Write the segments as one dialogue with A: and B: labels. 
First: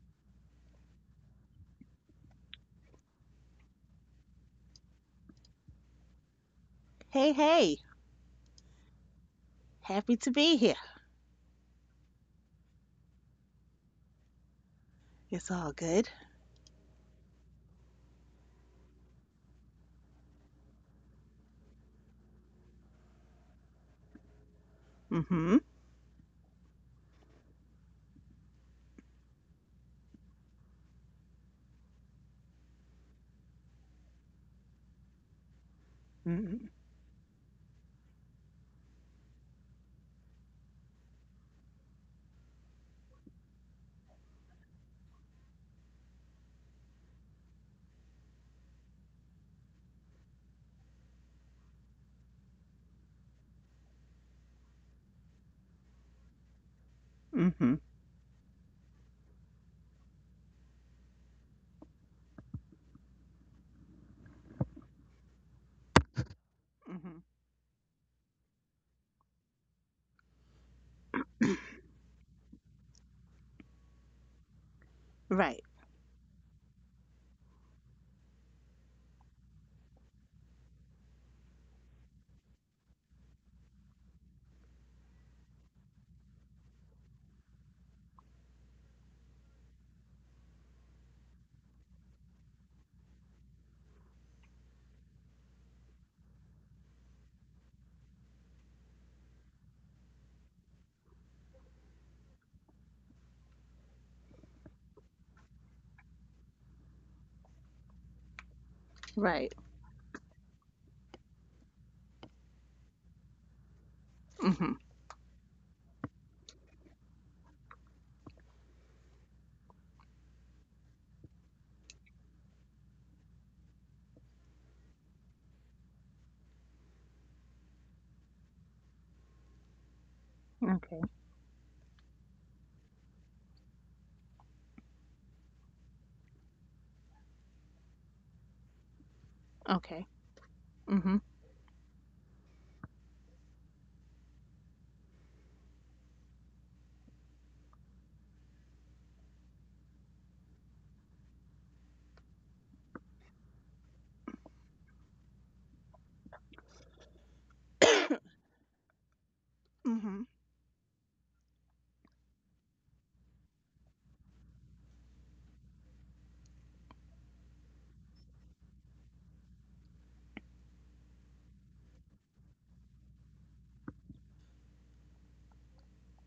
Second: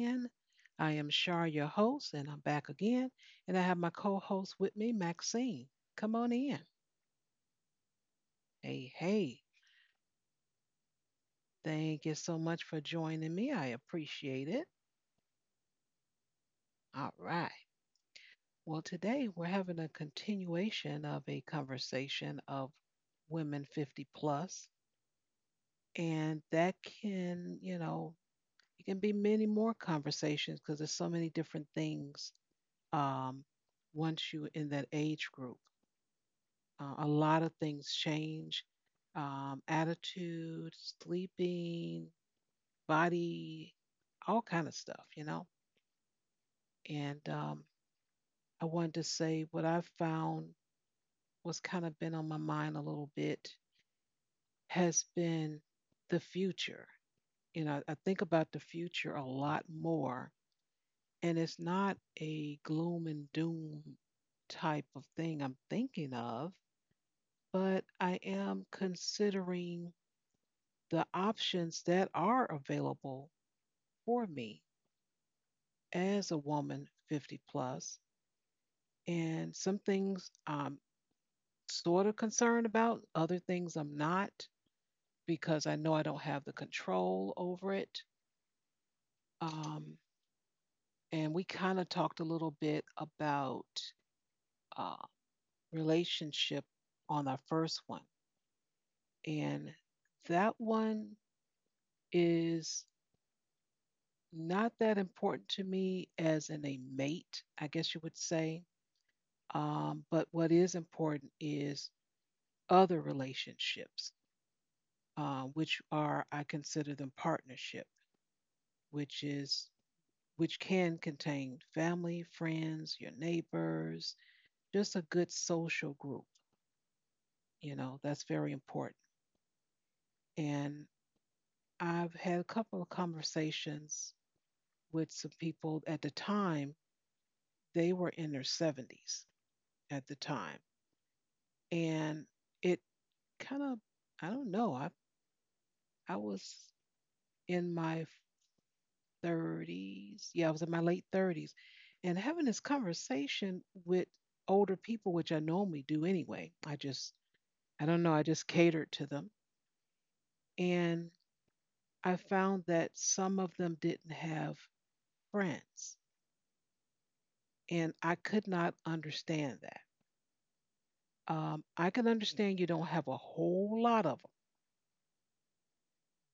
A: land. I am Shar, your host, and I'm back again. And I have my co host with me, Maxine. Come on in.
B: Hey, hey,
A: Hey, hey.
B: happy to be here.
A: Thank you so much for joining me. I appreciate it.
B: It's all good.
A: All right. Well, today we're having a continuation of a conversation of women 50 plus,
B: Mm-hmm.
A: and that can, it can be many more conversations because there's so many different things um, once you are in that age group.
B: Mm-hmm.
A: A lot of things change, attitude, sleeping, body, all kind of stuff, you know. And I wanted to say what I found was kind of been on my mind a little bit has been the future. You
B: Mm-hmm.
A: know, I think about the future a lot more, and it's not a gloom and doom type of thing I'm thinking of,
B: Mm-hmm.
A: but I am considering the options that are available for me
B: Right.
A: as a woman 50 plus. And some things I'm sort of concerned about, other things I'm not, because I know I don't have the control over it. Um, and we kind of talked a little bit about uh, relationship on our first one. And that one is not that important to me as in a mate, I guess you would say.
B: Right.
A: But what is important is other relationships,
B: Mm-hmm.
A: which are I consider them partnership, which is which can contain family, friends, your neighbors, just a good social group. You know that's very important. And
B: Okay.
A: I've had a couple of conversations with some people at the time. They were in their 70s
B: Okay.
A: at the time,
B: Mm-hmm.
A: and it kind of I don't know. I was in my 30s. Yeah, I was in my late 30s and having this conversation with older people, which I normally do anyway. I just I don't know, I just catered to them
B: Mm-hmm.
A: and I found that some of them didn't have friends and I could not understand that. I can understand you don't have a whole lot of them,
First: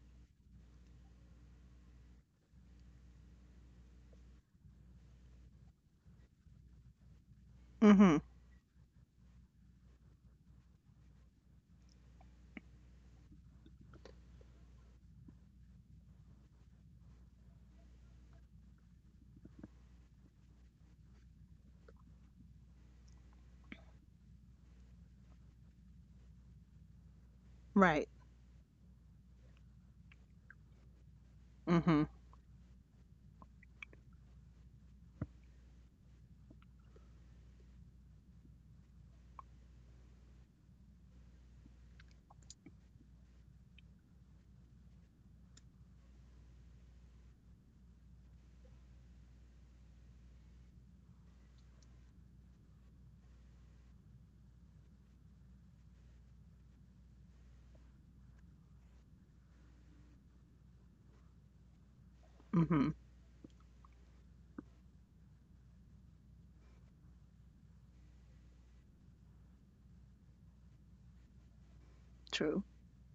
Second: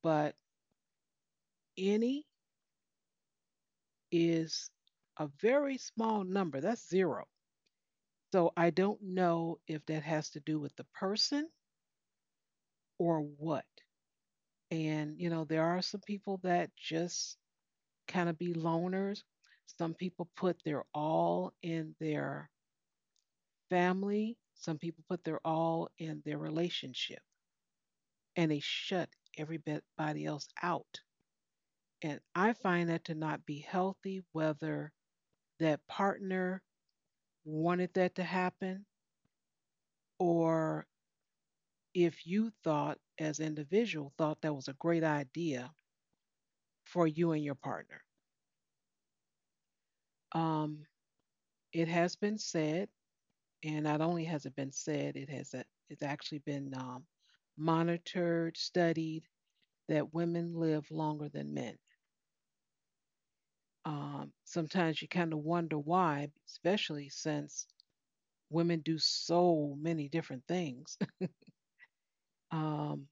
A: but any is a very small number. That's zero.
B: Mm-hmm.
A: So I don't know if that has to do with the person or what. And, you know, there are some people that just kind of be loners. Some people put their all in their family, some people put their all in their relationship,
B: Right.
A: and they shut everybody else out.
B: Mm-hmm.
A: And I find that to not be healthy, whether that partner wanted that to happen or if you thought as an individual thought that was a great idea for you and your partner. Um, it has been said, and not only has it been said, it's actually been monitored, studied that women live longer than men.
B: Mm-hmm.
A: Sometimes you kind of wonder why, especially since women do so many different things,
B: True.
A: um,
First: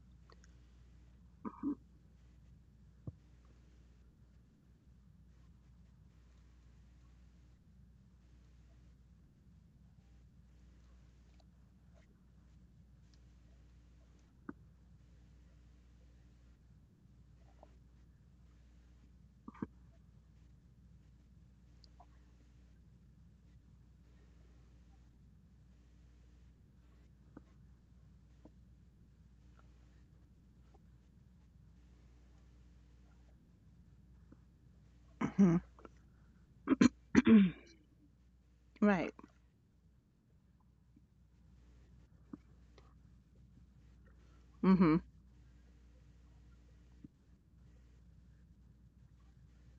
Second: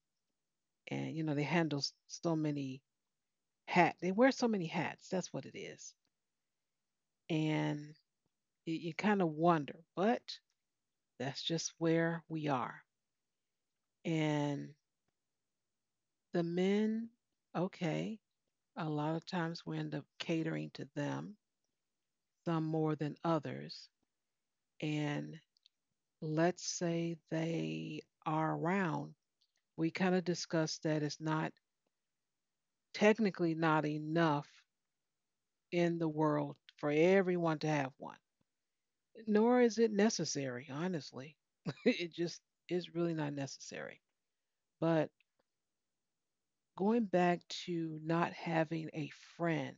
A: and you know they
B: Mm-hmm.
A: handle so many hats. They wear so many hats. That's what it is. And you kind of wonder, but that's just where we are. And the men, okay, a lot of times we end up catering to them, some more than others. And let's say they are around, we kind of discussed that it's not technically not enough in the world for everyone to have one,
B: Right.
A: nor is it necessary, honestly. it just is really not necessary.
B: Mm-hmm.
A: But going back to not having a friend,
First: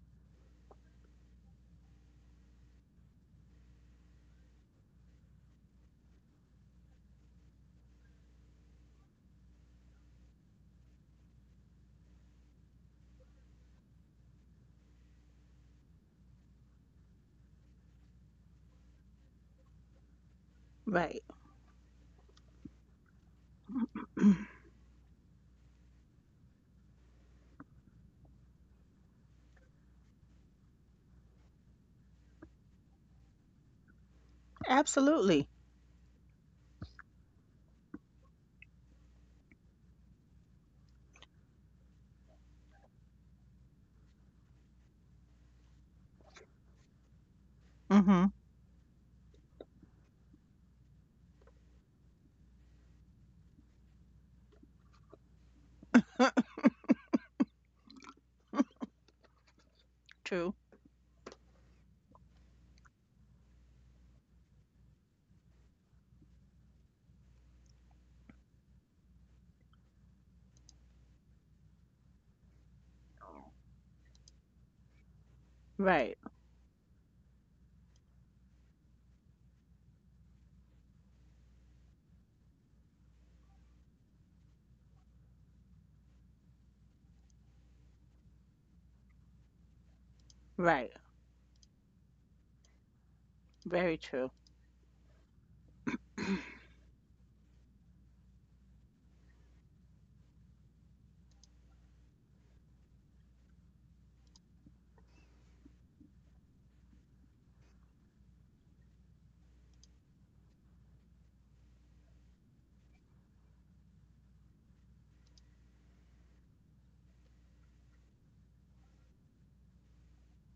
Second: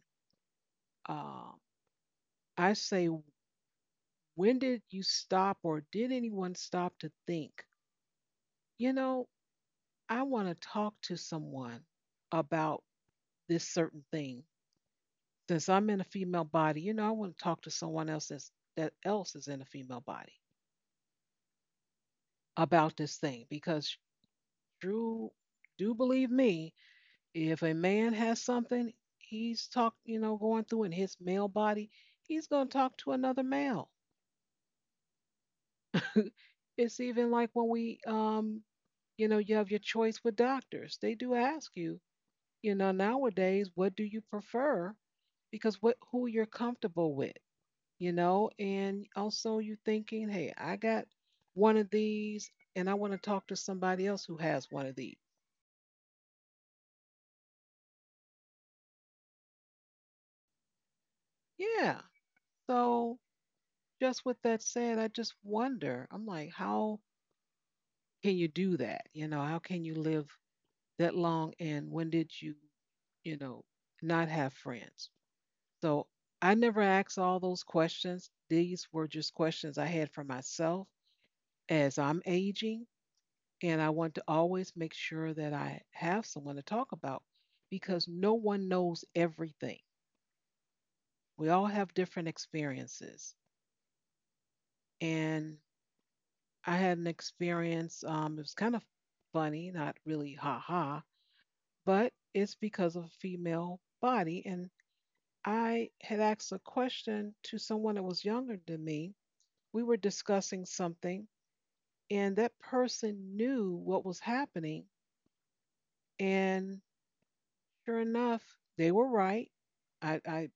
A: um, I say, when did you stop or did anyone stop to think, you know, I want to talk to someone about this certain thing? Since I'm in a female body, you know, I want to talk to someone else that else is in a female body
B: Right.
A: about this thing because Drew, do believe me, if a man has something you know, going through in his male body, he's going to talk to another male.
B: Absolutely.
A: It's even like when we you know you have your choice with doctors. They do ask you, you know, nowadays, what do you prefer? Because what who you're comfortable with, you
B: Mm-hmm.
A: know. And also you thinking, hey, I got one of these and I want to talk to somebody else who has one of these.
B: True.
A: Yeah. So just with that said, I just wonder, I'm like, how can you do that? You know, how can you live that long? And when did you, you know, not have friends? So
B: Right.
A: I never asked all those questions. These were just questions I had for myself as I'm aging. And I want to always make sure that I have someone to talk about because no one knows everything.
B: Right.
A: We all have different experiences.
B: Very true.
A: And I had an experience. It was kind of funny, not really ha ha, but it's because of a female body. And I had asked a question to someone that was younger than me, we were discussing something, and that person knew what was happening. And sure enough, they were right. I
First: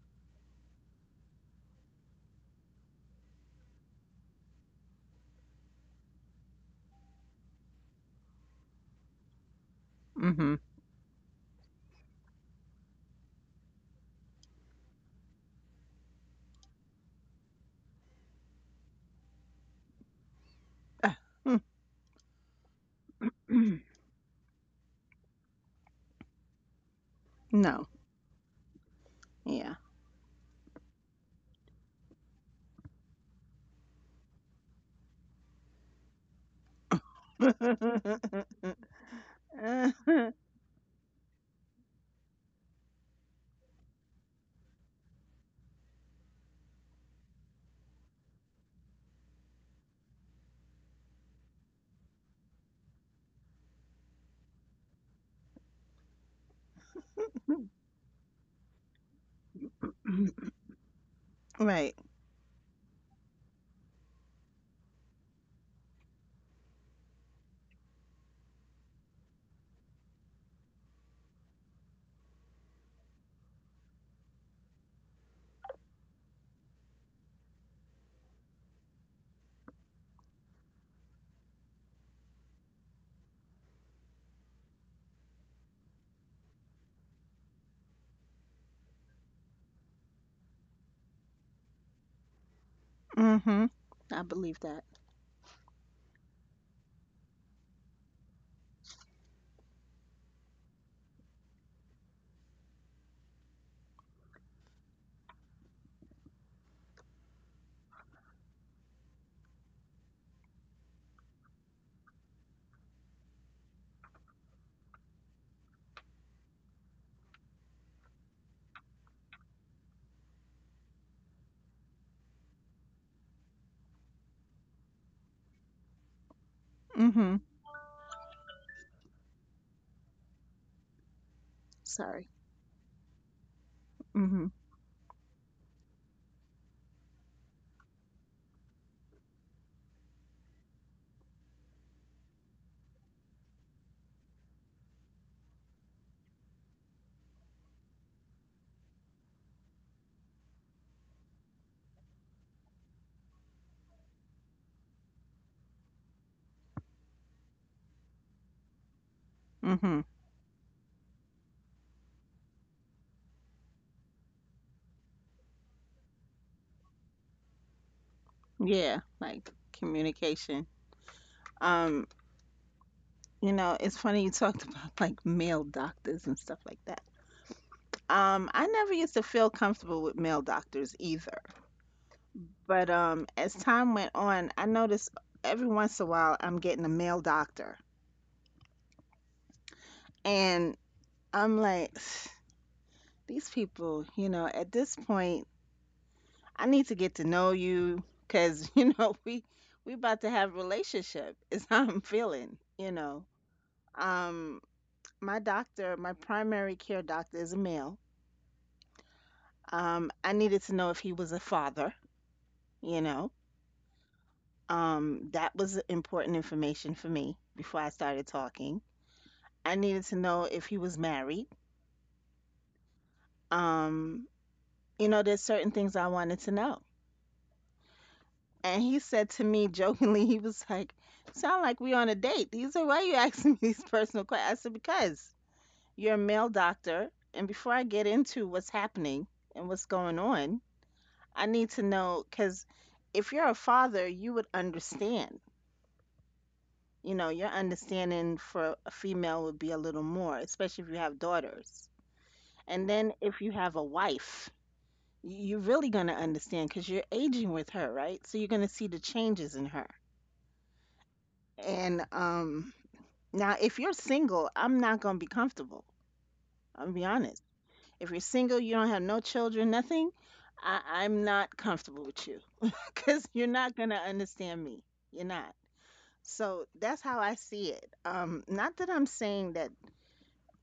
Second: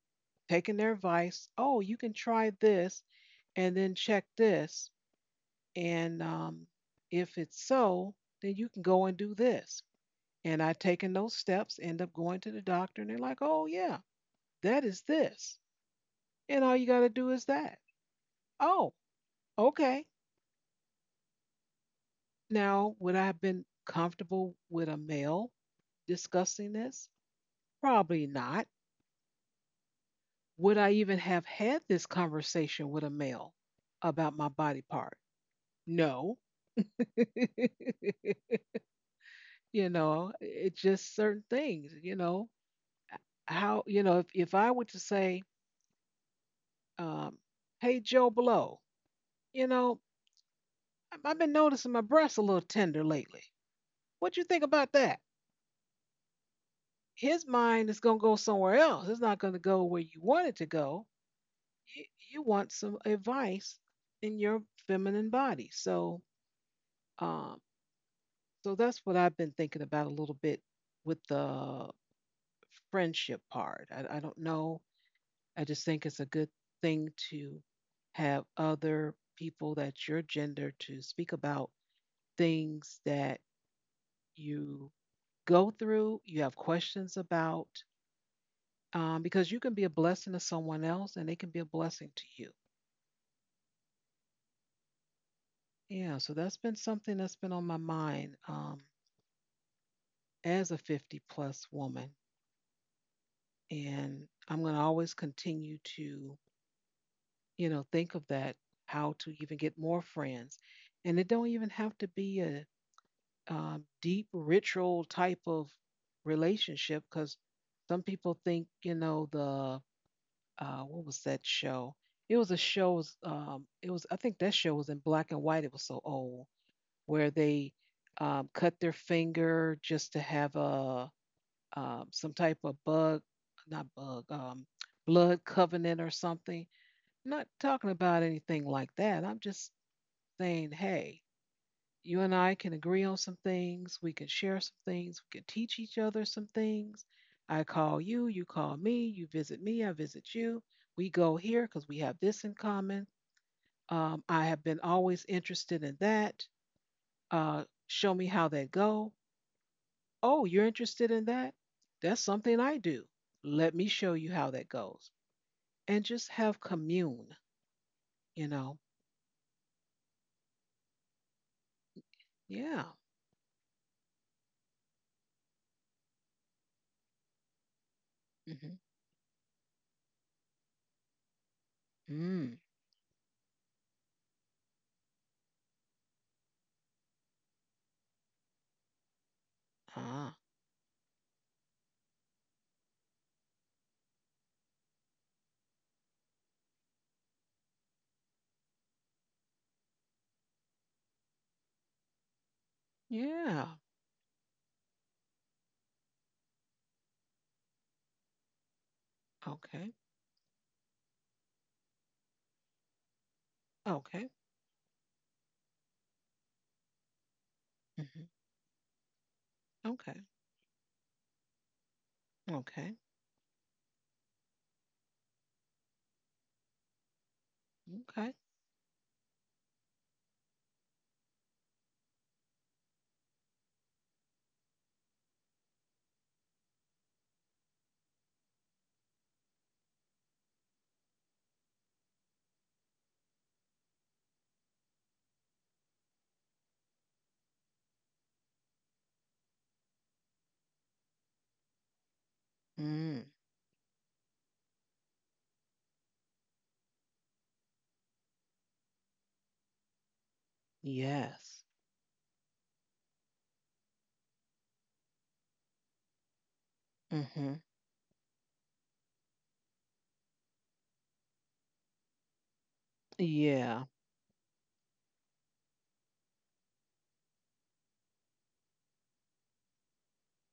A: taken their advice. Oh, you can try this and then check this. And if it's so, then you can go and do this.
B: Mm-hmm.
A: And I taken those steps, end up going to the doctor, and they're like, oh, yeah, that is this. And all you got to do is that. Oh, okay.
B: Ah, mm,
A: Now, would I have been comfortable with a male discussing this?
B: no.
A: Probably not.
B: Yeah.
A: Would I even have had this conversation with a male about my body part? No. You know, it's just certain things, you know. How, you know, if I were to say, um, hey, Joe Blow, you know, I've been noticing my breasts a little tender lately. What you think about that? His mind is going to go somewhere else. It's not going to go where you want it to go.
B: right.
A: You, you want some advice in your feminine body. So, um, so that's what I've been thinking about a little bit with the friendship part. I don't know. I just think it's a good thing to have other people that's your gender to speak about things that you go through, you have questions about, because you can be a blessing to someone else and they can be a blessing to you.
B: Mhm. I believe that.
A: Yeah, so that's been something that's been on my mind, as a 50 plus woman. And I'm going to always continue to, you know, think of that, how to even get more friends. And it don't even have to be a deep ritual type of relationship because some people think, you know, the what was that show? It was a show was, it was, I think that show was in black and white, it was so old, where
B: Mhm.
A: they cut their finger just to have a
B: Sorry.
A: some type of bug, not bug,
B: Mhm.
A: blood covenant or something. Not talking about anything like that. I'm just saying, hey, you and I can agree on some things. We can share some things. We can teach each other some things. I call you, you call me, you visit me, I visit you. We go here because we have this in common. I have been always interested in that. Show me how that go.
B: Mhm.
A: Oh, you're interested in that? That's something I do. Let me show you how that goes. And just have commune, you know?
B: Yeah, like communication. Um,
A: Yeah.
B: you know, it's funny you talked about like male doctors and stuff like that. I never used to feel comfortable with male doctors either.
A: Hmm.
B: But as time went on, I noticed every once in a while I'm getting a male doctor.
A: Ah,
B: And I'm like, these people, you know, at this point I need to get to know you because you know we about to have relationship is how I'm feeling. You know,
A: yeah.
B: um, my doctor, my primary care doctor is a male.
A: Okay.
B: I needed to know if he was a father. You know,
A: Okay.
B: that was important information for me before I
A: Hmm.
B: started talking. I needed to
A: Okay.
B: know if he was married.
A: Okay.
B: Um, you know, there's certain things I wanted to know.
A: Okay.
B: And he said to me jokingly, he was like, sound like we on a date. He said, why are you asking me these personal questions? I said, because you're a male doctor. And before I get into what's happening and what's going on, I need to know because if you're a father, you would understand. You know, your understanding for a female would be a little more, especially if you have daughters. And then
A: Mm,
B: if you have a wife, you're really going to understand because you're aging with her, right? So you're going to see the changes in her
A: yes.
B: and now, if you're single, I'm not gonna be comfortable. I'll be honest.
A: Hmm.
B: If you're single, you don't have no children, nothing, I'm not comfortable with you because you're not
A: Yeah.
B: gonna understand me. You're not. So that's how I see it. Not that I'm saying that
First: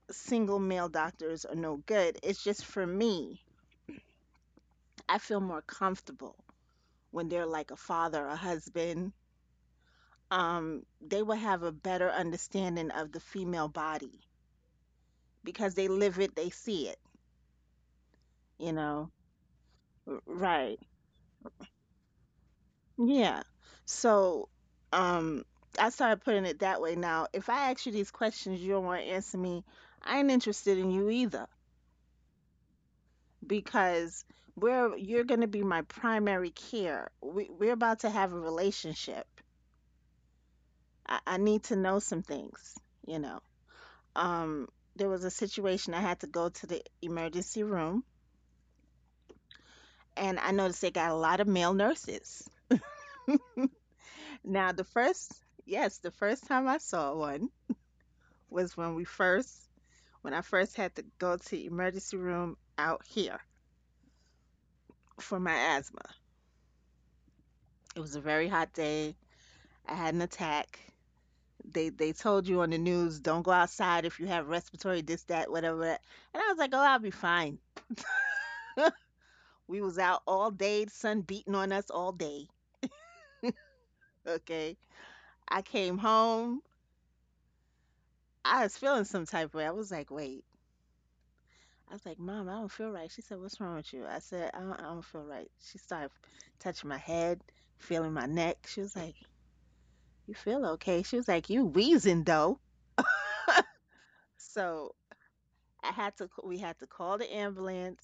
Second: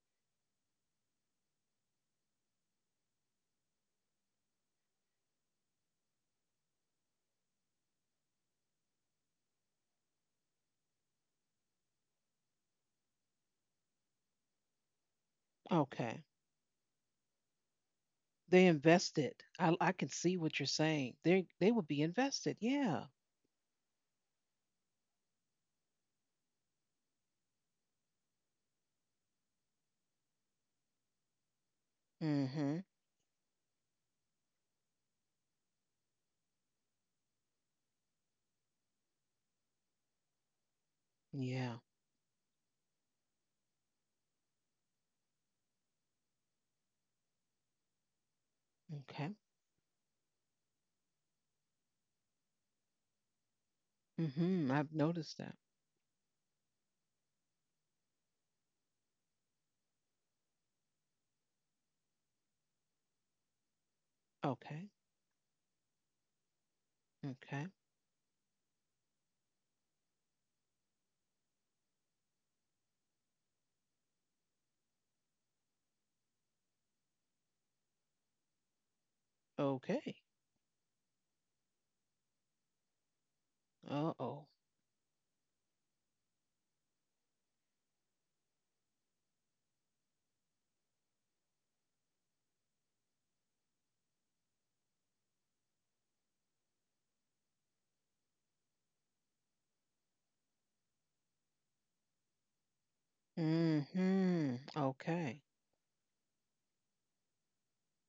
B: single male doctors are no good. It's just for me, I feel more comfortable when they're like a father, a husband. They will have a better understanding of the female body because they live
A: Okay.
B: it, they see it,
A: They
B: you know.
A: invested. I can see what you're
B: Right.
A: saying. They would be invested. Yeah.
B: Yeah. So, um, I started putting it that way. Now, if I ask you these questions, you don't want to answer me. I ain't interested in you either
A: Hmm.
B: because we're you're going to be my primary care. We're about to have a relationship. I need
A: Yeah.
B: to know some things. You know. Um, there was a situation I had to go to the emergency room,
A: Okay.
B: and I noticed they got a lot of male nurses.
A: Mm-hmm.
B: Now,
A: I've noticed that.
B: yes, the first time I saw one was when we first when I first had to go to the emergency room out here
A: Okay.
B: for my asthma.
A: Okay.
B: It was a very hot day. I had an attack. They told you on the news, don't go outside if you have respiratory this, that, whatever. And I was like, oh, I'll be fine. We was
A: Okay.
B: out all day, the sun beating on us all day.
A: Uh-oh.
B: Okay. I came home. I was feeling some type of way. I was like, wait. I was like, Mom, I don't feel right. She said, what's wrong with you? I said, I don't feel right. She started touching my head, feeling my neck. She was like, you feel okay? She was like, you wheezing though.
A: Hmm.
B: So
A: Okay.
B: we had to call the ambulance.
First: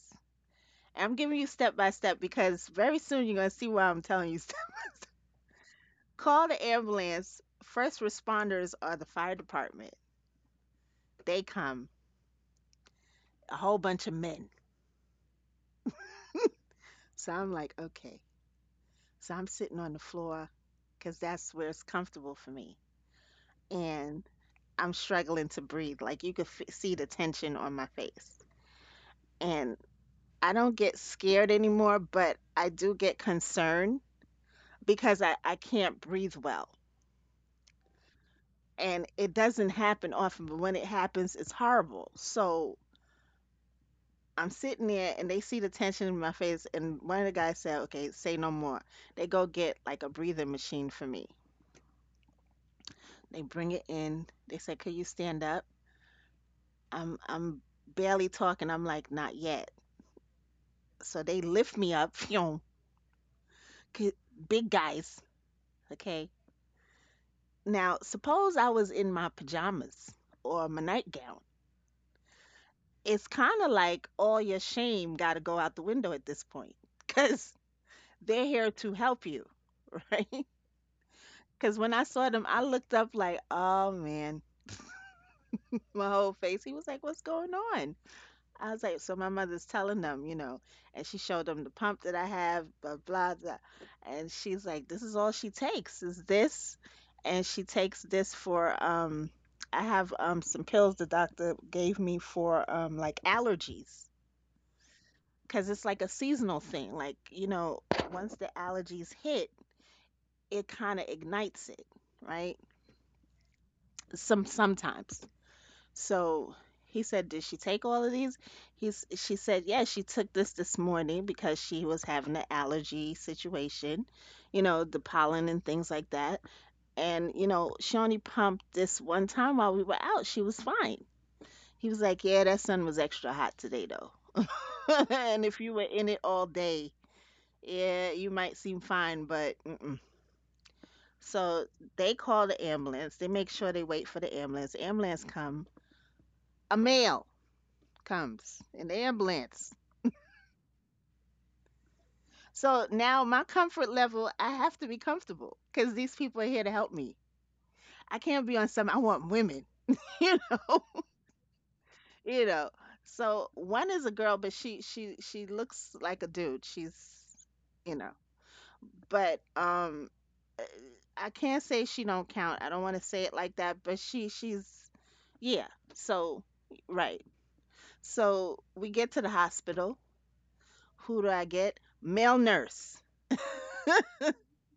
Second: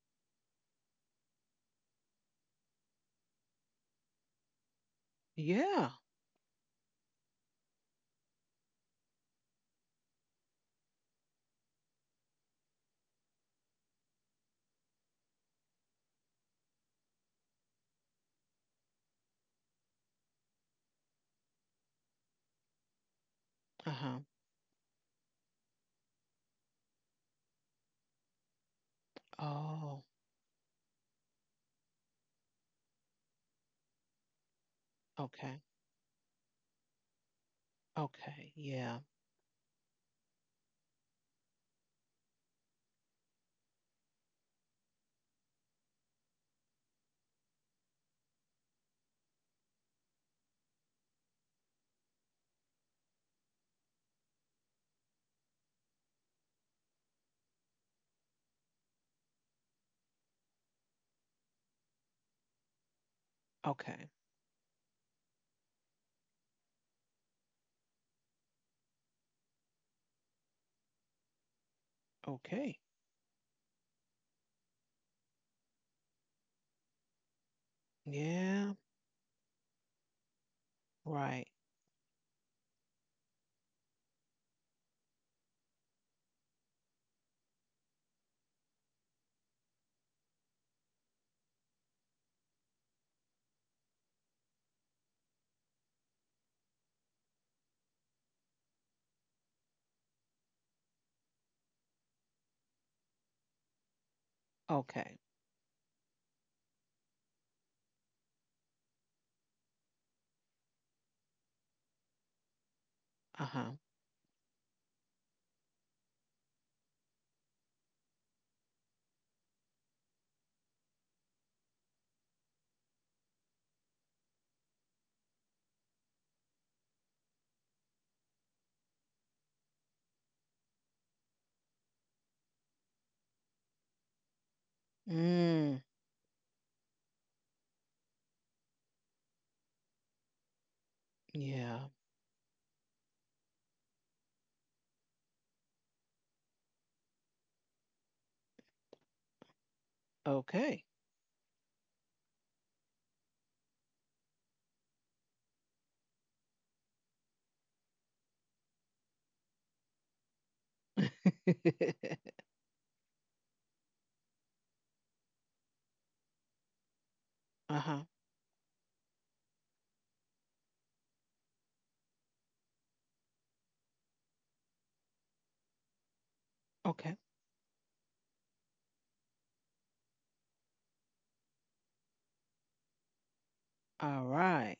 B: I'm giving you step by step because very soon you're going to see why I'm telling you stuff.
A: Yeah.
B: Call the ambulance. First responders are the fire department. They come, a whole bunch of men. So I'm like, okay. So I'm sitting on the floor because that's where it's comfortable for me.
A: Uh-huh.
B: And I'm struggling to breathe. Like you could see the tension on my face. And
A: Oh,
B: I don't get scared anymore, but I do get concerned because I
A: okay.
B: can't breathe well.
A: Okay. Yeah.
B: And it doesn't happen often, but when it happens, it's horrible. So I'm sitting there and they see the tension in my face. And one of the guys said, okay, say no more. They go get like a breathing machine for me. They bring it in. They say, could you stand up? I'm barely talking. I'm like, not yet. So they lift me up. Phew,
A: Okay.
B: 'cause big guys. Okay. Now, suppose I was in my pajamas or my nightgown.
A: Okay.
B: It's kind of like all your shame got to go out the window at this point because they're here
A: Yeah,
B: to help you, right?
A: right.
B: Because when I saw them, I looked up like, oh man, my whole face. He was like, what's going on? I was like, so my mother's telling them, you know, and she showed them the pump that I have, blah, blah, blah. And she's like, this is all she takes is this. And she takes this for, I have some pills the doctor gave me for like allergies.
A: Okay.
B: Because it's like a seasonal thing. Like, you know, once the allergies hit, it kind of ignites it, right?
A: Uh-huh.
B: Sometimes. So he said, "Did she take all of these?" He's she said, "Yeah, she took this this morning because she was having an allergy situation, you know, the pollen and things like that. And you know, she only pumped this one time while we were out. She was fine." He was like, "Yeah, that sun was extra hot today though. And if you
A: Mm,
B: were in it all day, yeah, you might seem fine, but mm-mm." So
A: yeah.
B: they call the ambulance. They make sure they wait for the ambulance. Ambulance come. A male comes in the ambulance.
A: Okay.
B: So now my comfort level, I have to be comfortable because these people are here to help me. I can't be on some. I want women, you know, you know. So one is a girl, but she looks like a dude. She's, you
A: uh-huh.
B: know, but I can't say she don't count. I don't want to say it like that, but she's, yeah. So
A: Okay.
B: right. So we get to the hospital. Who do I get? Male nurse.
A: All right.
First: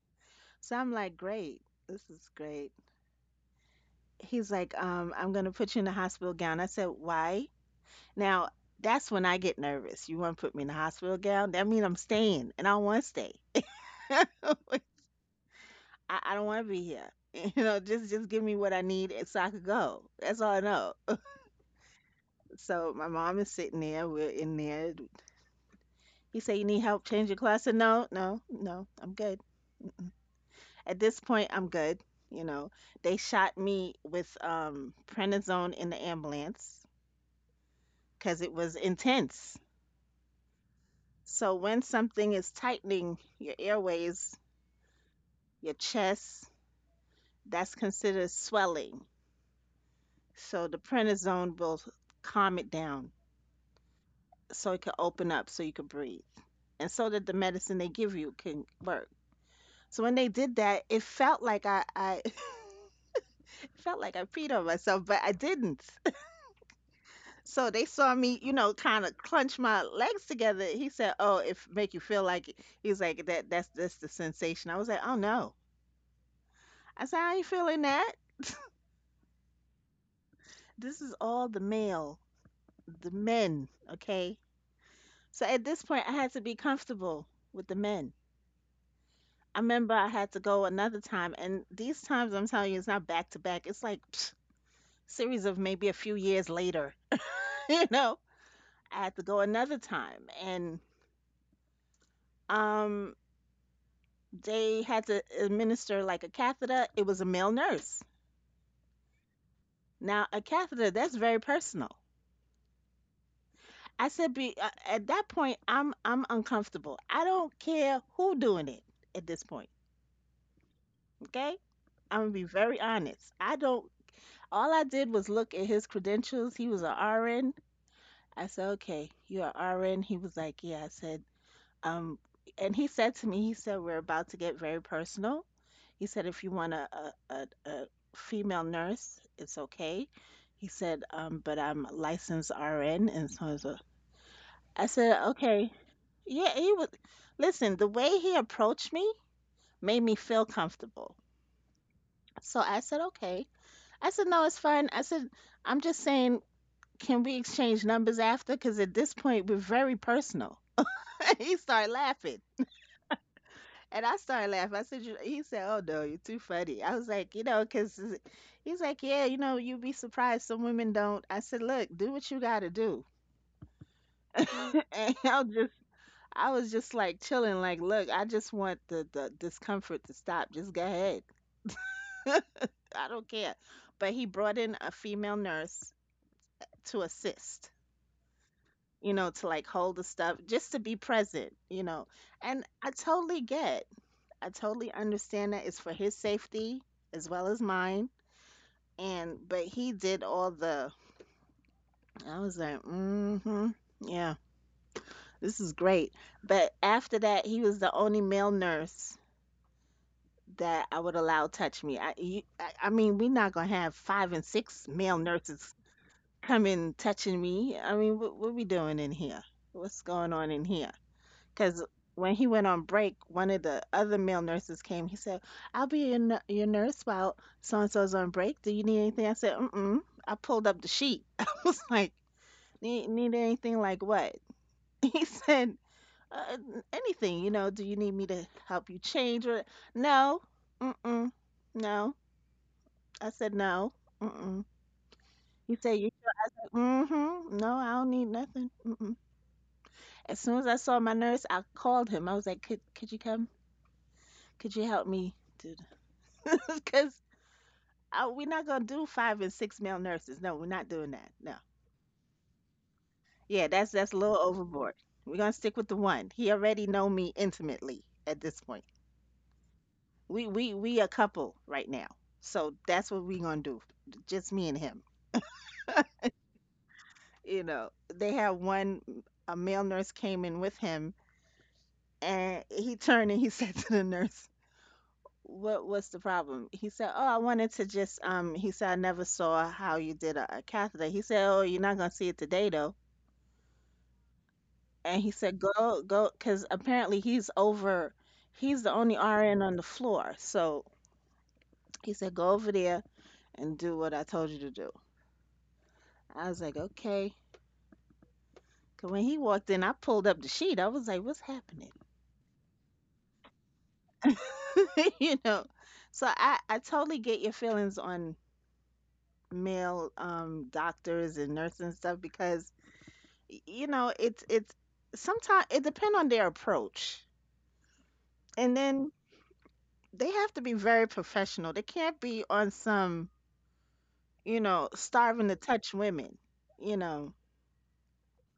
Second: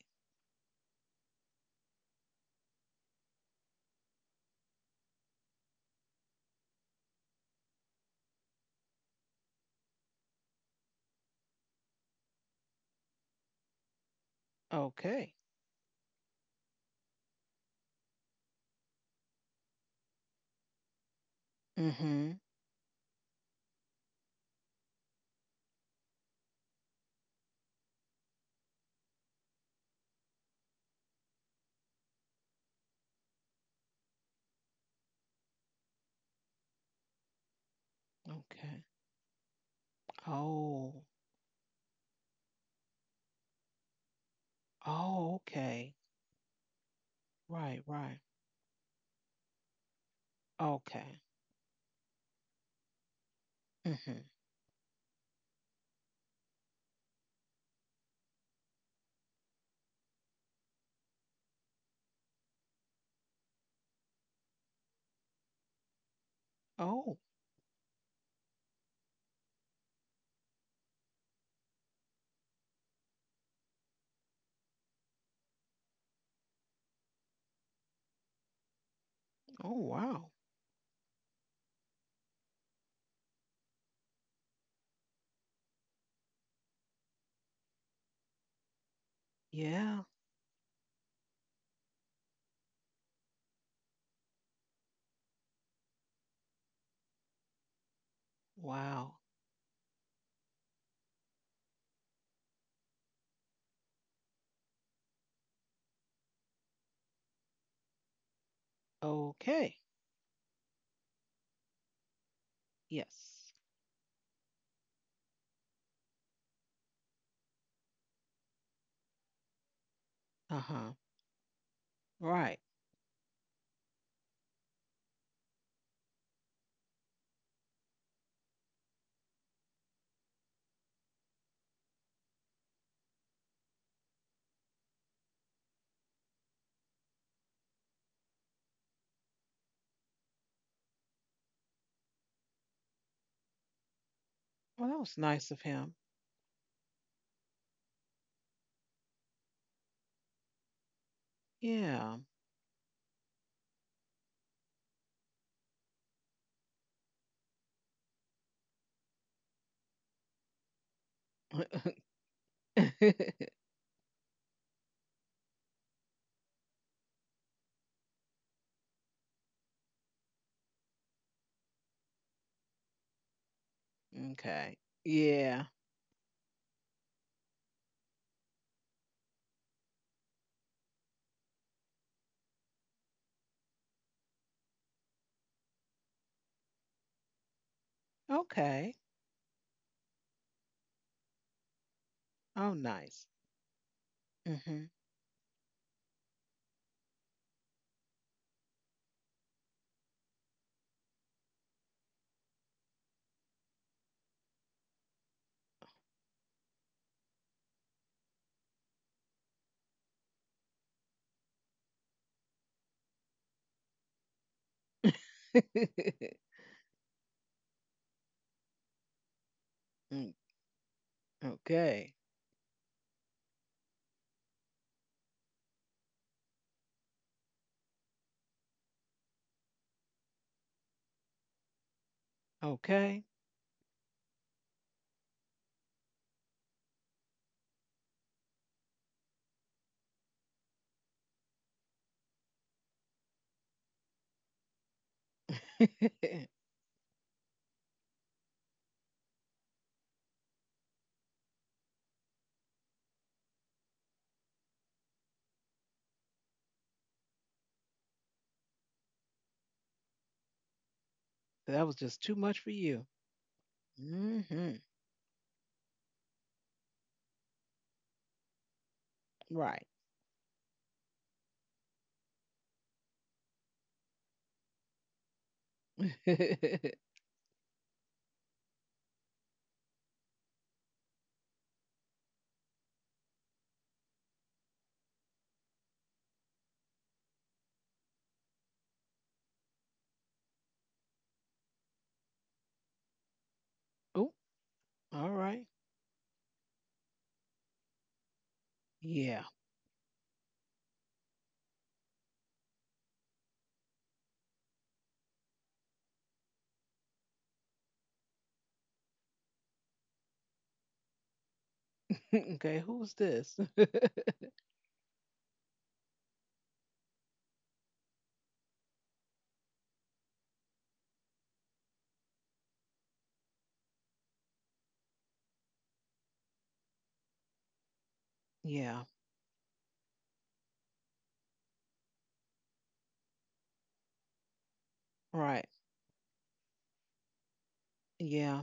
B: So I'm like, great. This is great. He's like, I'm gonna put you in a hospital gown. I said, why? Now that's when I get nervous. You want to put me in a hospital gown? That means I'm staying, and I don't want to stay. I,
A: Okay.
B: I don't want to be here. You know, just give me what I need and so I could go. That's all I know.
A: Mm-hmm.
B: So my mom is sitting there. We're in there. He said, "You need help? Change your clothes." I said, "No, no, no. I'm good. At this point, I'm good." You know, they shot me with prednisone in the ambulance because it was
A: Okay.
B: intense.
A: Oh.
B: So when something is tightening your airways,
A: Oh,
B: your
A: okay.
B: chest, that's
A: Right, right.
B: considered swelling. So the
A: Okay.
B: prednisone will calm it down
A: Mm-hmm.
B: so it can open up so you can breathe and so that the medicine they give you can work. So when they did that, it felt like I it felt like I peed on myself, but I didn't.
A: Oh.
B: So they saw me, you know, kind of clench my legs together. He said, "Oh, if make you feel like it." He's like that. That's the sensation." I was like, "Oh no." I said, "I ain't feeling that."
A: Oh, wow.
B: This is all the male, the men, okay? So at this point, I had to be comfortable with the men. I remember
A: Yeah.
B: I had to go another time, and these times I'm telling you, it's not back to back. It's like psh, series of maybe a few years later, you know. I had
A: Wow.
B: to go another time, and um, they had to administer like a catheter. It was a male nurse.
A: Okay.
B: Now a catheter, that's very personal.
A: Yes.
B: I said, at that point, I'm uncomfortable. I don't care who doing it at this point.
A: Uh-huh.
B: Okay? I'm gonna be
A: Right.
B: very honest. I don't all I did was look at his credentials. He was a RN. I said, okay, you're a RN. He was like, yeah, I said, um and he said to me, he said, we're about to get very personal. He said, if you want a female nurse, it's okay. He said, but I'm a licensed RN and so I was a- I
A: Well, that was
B: said,
A: nice of
B: okay.
A: him.
B: Yeah, he was listen, the way he approached me made me feel comfortable.
A: Yeah.
B: So I said, okay. I said, no, it's fine. I said, I'm just saying, can we exchange numbers after? Because at this point, we're very personal. He started laughing. And I started laughing. I said, "You-" he said, "Oh, no, you're too funny." I was like, you know, because he's like, "Yeah, you know, you'd be surprised. Some women don't." I said, "Look, do what you got to do."
A: okay.
B: and I'll
A: Yeah.
B: just, I was just like chilling, like, look, I just want the discomfort to stop. Just go ahead. I don't care. But he brought in a female nurse to assist.
A: Okay.
B: To like hold the stuff, just to be present, And
A: Oh, nice.
B: I
A: Hmm.
B: totally understand that it's for his safety as well as mine. And, but he did all the, I was like, mm hmm, yeah, this is great. But after that, he was the only male nurse that I would allow touch me. I mean, we're not going to have five and six male nurses coming touching me. I mean, what we doing in here? What's
A: Mm,
B: going on in here? Because
A: okay.
B: when he went on break, one of the other male nurses came. He said, "I'll be your, your nurse while so and so's on break. Do you need anything?" I said, "Mm-mm." I pulled up the sheet. I was like, need,
A: Okay.
B: need anything like what? He said, uh, "Anything, you know, do you need me to help you change? Or" No, mm-mm, no. I said, "No, mm-mm." He said, "You sure?" I said, "Mm-hmm, no, I don't need nothing, mm-mm." As soon as I saw my nurse, I called him. I was like, could you come? Could you help me? Because we're not gonna do five and six male nurses. No, we're not doing that. No.
A: that was just too much for you.
B: Yeah, that's a little
A: Hmm.
B: overboard. We're gonna stick with the one. He already know me intimately at this point.
A: Right.
B: We a couple right now, so that's what we're gonna do. Just me and him. You know, they had one. A male nurse came in with him, and he turned and he said to the nurse, "What was the problem?" He said, "Oh, I wanted to just." He said, "I never saw how you did a catheter." He said, "Oh, you're not gonna see it today, though."
A: oh,
B: And
A: all
B: he said,
A: right.
B: "Go go," because apparently he's over. He's the only
A: Yeah.
B: RN on the floor, so he said, "Go over there and do what I told you to do." I was like, "Okay." 'Cause when he walked in, I pulled up the sheet. I was like, "What's happening?"
A: okay. Who's this?
B: you know. So I totally get your feelings on male doctors and nurses and stuff because you know it's sometimes it depends on their approach, and
A: yeah.
B: then they have to be very professional. They can't be on some, you know, starving to
A: Right.
B: touch women, you know.
A: Yeah.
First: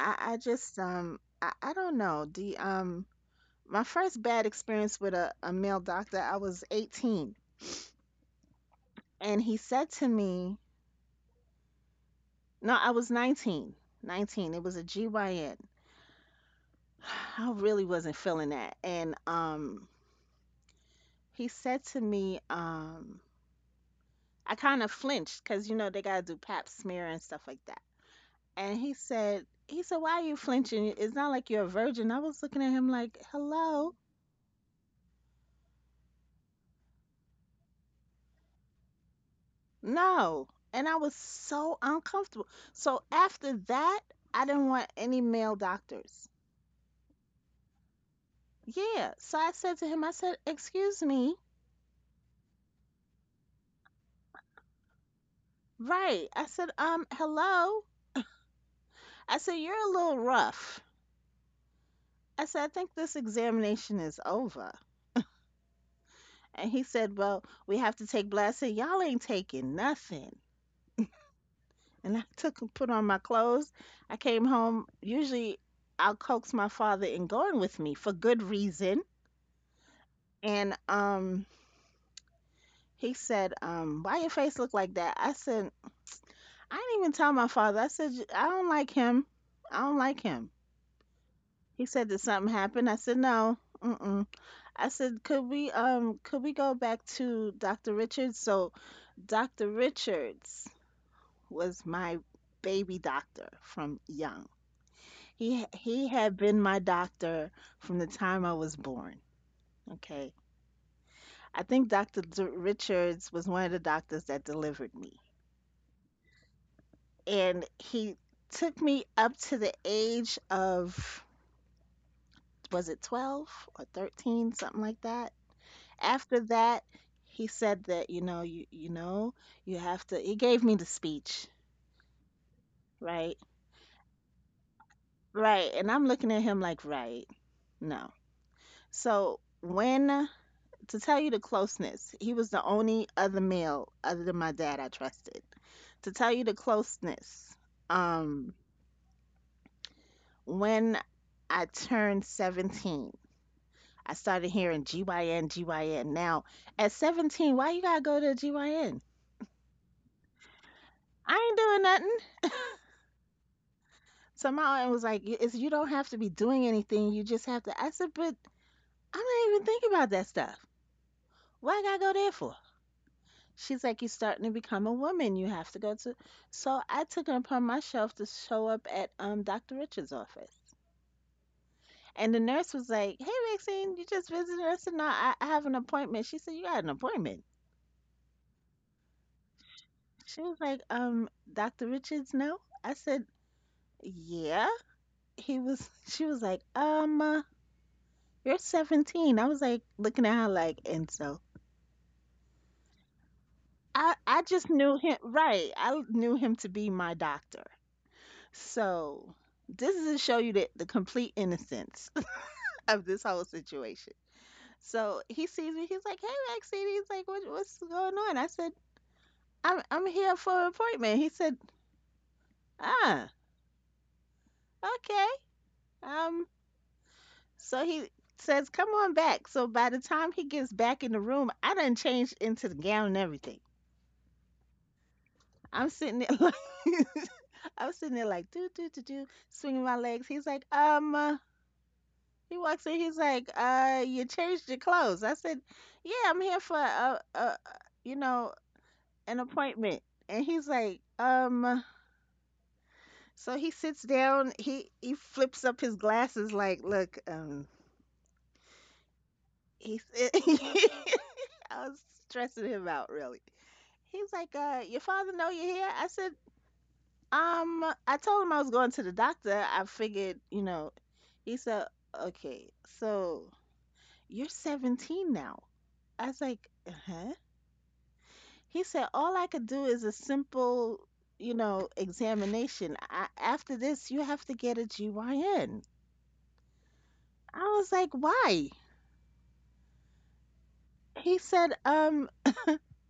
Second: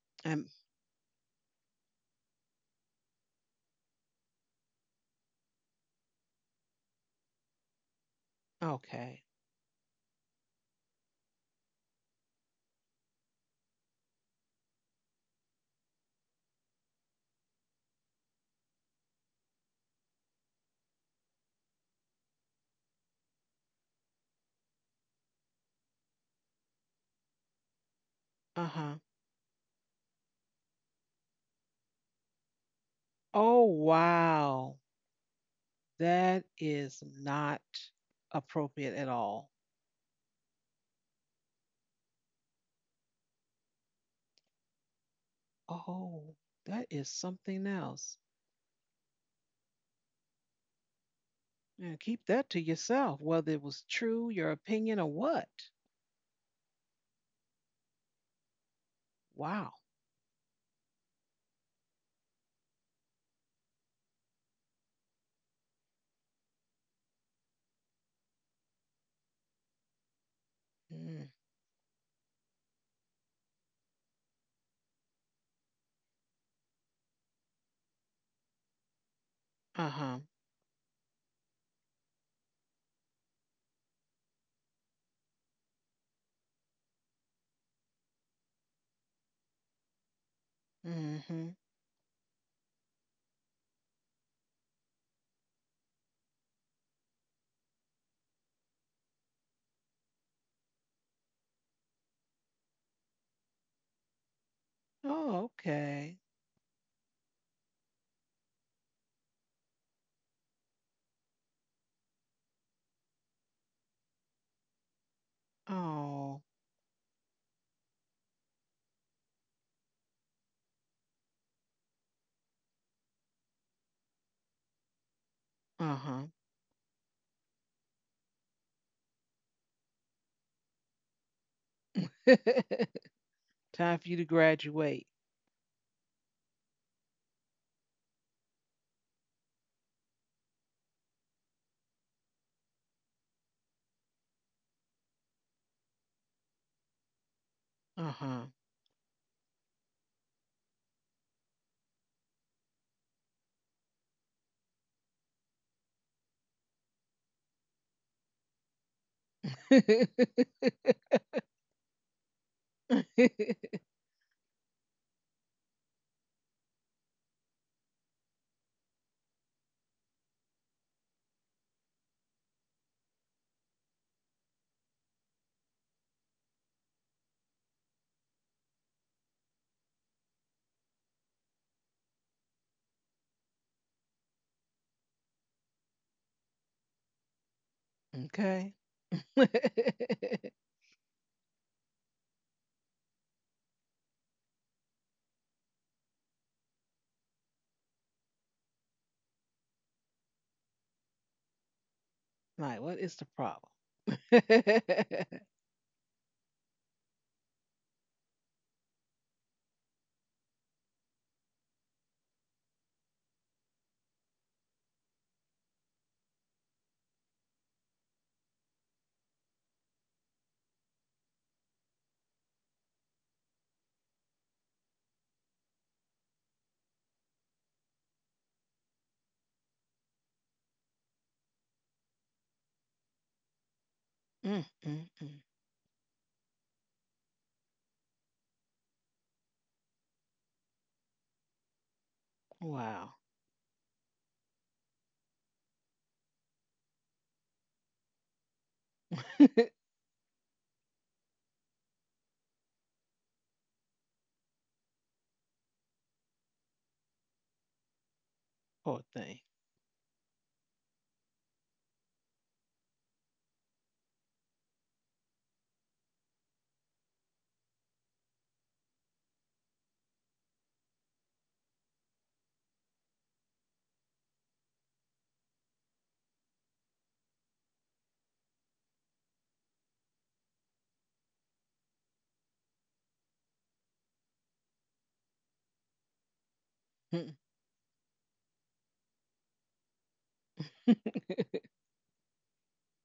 B: I
A: Um.
B: just I don't know the um. My first bad experience with a male doctor, I was 18,
A: Okay.
B: and he said to me, no, I was 19. 19, it was a gyn. I really wasn't feeling that, and he said to me, um, I kind of flinched because, you know, they gotta do pap smear and stuff like that.
A: Uh
B: And
A: huh.
B: he said, "Why are you flinching? It's not like you're a virgin." I was looking at him like,
A: Oh
B: hello,
A: wow. That is not appropriate at all.
B: no. And I was so uncomfortable. So after that, I didn't want any male doctors.
A: Oh, that is something else.
B: Yeah. So I said to him, I said, "Excuse me."
A: Yeah, keep that to yourself, whether it was true, your opinion, or what.
B: Right. I said, hello. I said, "You're
A: Wow.
B: a little rough." I said, "I think this examination is over." And he said, "Well, we have to take blood." I said, "Y'all ain't taking nothing."
A: Mm.
B: And I took and put on my clothes. I came home. Usually, I'll coax my father in going with me for good reason.
A: Uh huh.
B: And he said, "Why your face look like that?" I said, "I didn't even tell my father." I said, "I don't like him. I don't like him."
A: Mm-hmm.
B: He said, "Did something happen?" I said, "No." Mm-mm. I said, could we go back to Dr. Richards?" So Dr. Richards was my baby doctor from young.
A: Oh,
B: He
A: okay.
B: had been my doctor from the time I was born. Okay. I think Richards was one of the doctors that delivered me.
A: Oh,
B: And he took me up to the age of, was it 12 or 13, something like that.
A: uh huh.
B: After that, he said that, you know, you know, you have to he gave me the speech, right?
A: Time for you to graduate.
B: Right. And I'm looking at him like, right. No. So when, to tell you the closeness, he was the only other male other than my dad I trusted. To tell you the closeness,
A: Uh huh.
B: um, when I turned 17, I started hearing GYN, GYN. Now, at 17, why you gotta go to GYN? I ain't doing nothing. So my aunt was like, It's, you don't have to be doing anything. You just have to." I said, "But I'm not even thinking about that stuff. What I gotta go there for?" She's like, "You're starting to become a woman. You have to go to." So I took it upon myself to show up at Dr. Richard's office. And the nurse was like, "Hey, Maxine, you just visited us." And I have an appointment. She said, "You got an appointment."
A: okay.
B: She was like, "Dr. Richards, no?" I said, "Yeah." She was like, "You're 17." I was like, looking at her like, and so
A: like, what is the problem?
B: I just knew him,
A: mm,
B: right? I knew him to be my doctor. So this is to show you the complete innocence of this whole situation. So he sees me. He's like, "Hey, Maxine." He's like, "What's going on?" I said, I'm here for an appointment." He said, "Ah, okay." Um, so he says, "Come on back." So by the time he gets back in the room, I done changed into the gown and everything.
A: mm, mm.
B: I'm sitting there like, I'm sitting there like, do do do do, swinging my legs. He's like, He walks in,
A: Wow.
B: he's like, "You changed your clothes." I said, "Yeah, I'm here for a, a- you know, an appointment." And he's like, so he sits down, he flips up his glasses like, look,
A: Poor thing.
B: he's, I was stressing him out really. He's like, "Your father know you're here?" I said, I told him I was going to the doctor. I figured, you know," he said, "Okay, so you're 17 now." I was like, "Uh-huh." He said, "All I could do is a simple, you know, examination. After this, you have to get a GYN." I was like, "Why?" He said,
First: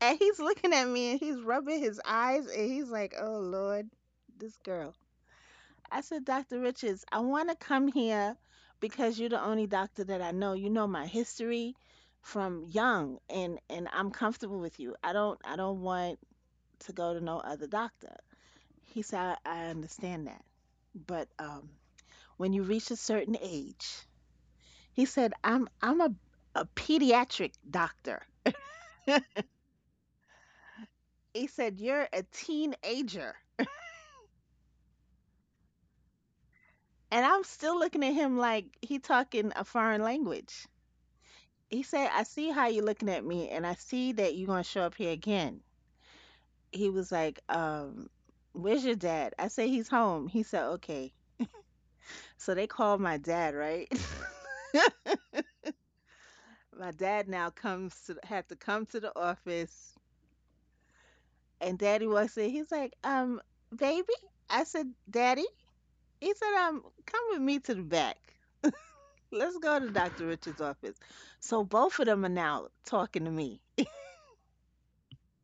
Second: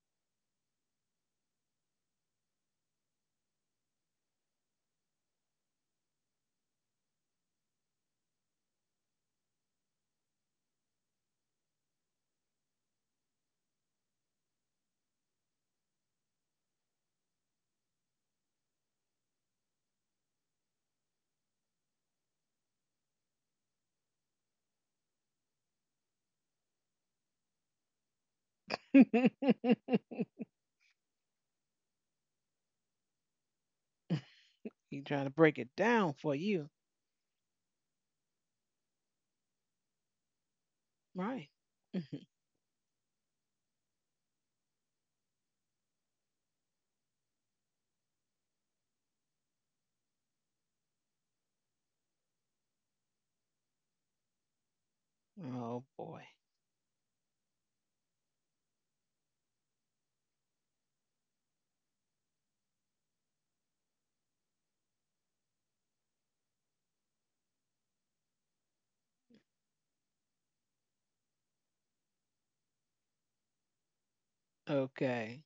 B: and he's looking at me and he's rubbing his eyes and he's like, "Oh, Lord, this girl." I said, "Dr. Richards, I want to come here because you're the only doctor that I know. You know my history from young, and I'm comfortable with you. I don't want to go to no other doctor." He said, I understand that. But when you reach a certain age," he said, I'm a pediatric doctor." He said, "You're a teenager."
A: he trying to break it down for you.
B: And I'm still looking at him like he talking a foreign language.
A: Right.
B: He said, "I see how you're looking at me and I see that you're gonna show up here again." He was like, "Where's your dad?" I say, "He's home." He said, "Okay." So they called my dad, right?
A: oh boy.
B: my dad now comes to had to come to the office. And daddy walks in. He's like, "Baby?" I said, "Daddy?" He said, Come with me to the back. Let's go to Dr. Richard's office." So both of them are now talking to me.
A: Okay.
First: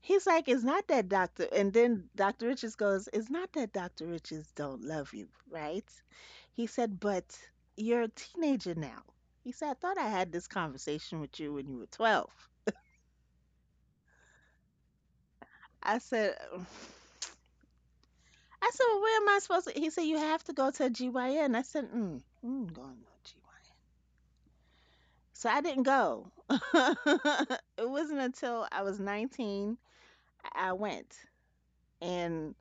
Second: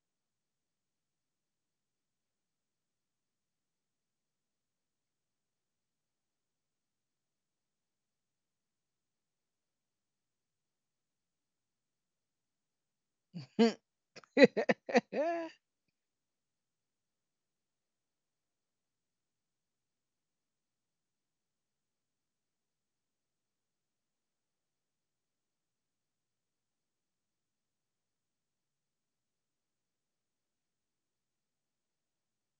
B: He's like, "It's not that doctor." And then Dr. Richards goes, "It's not that Dr. Richards don't love you, right?" He said, "But you're a teenager now." He said, "I thought I had this conversation with you when you were 12." I said, I said, "Well, where am I supposed to?" He said, "You have to go to a GYN." I said, "Mm, mm, going to a GYN." So I didn't go. It wasn't until I was 19 I went and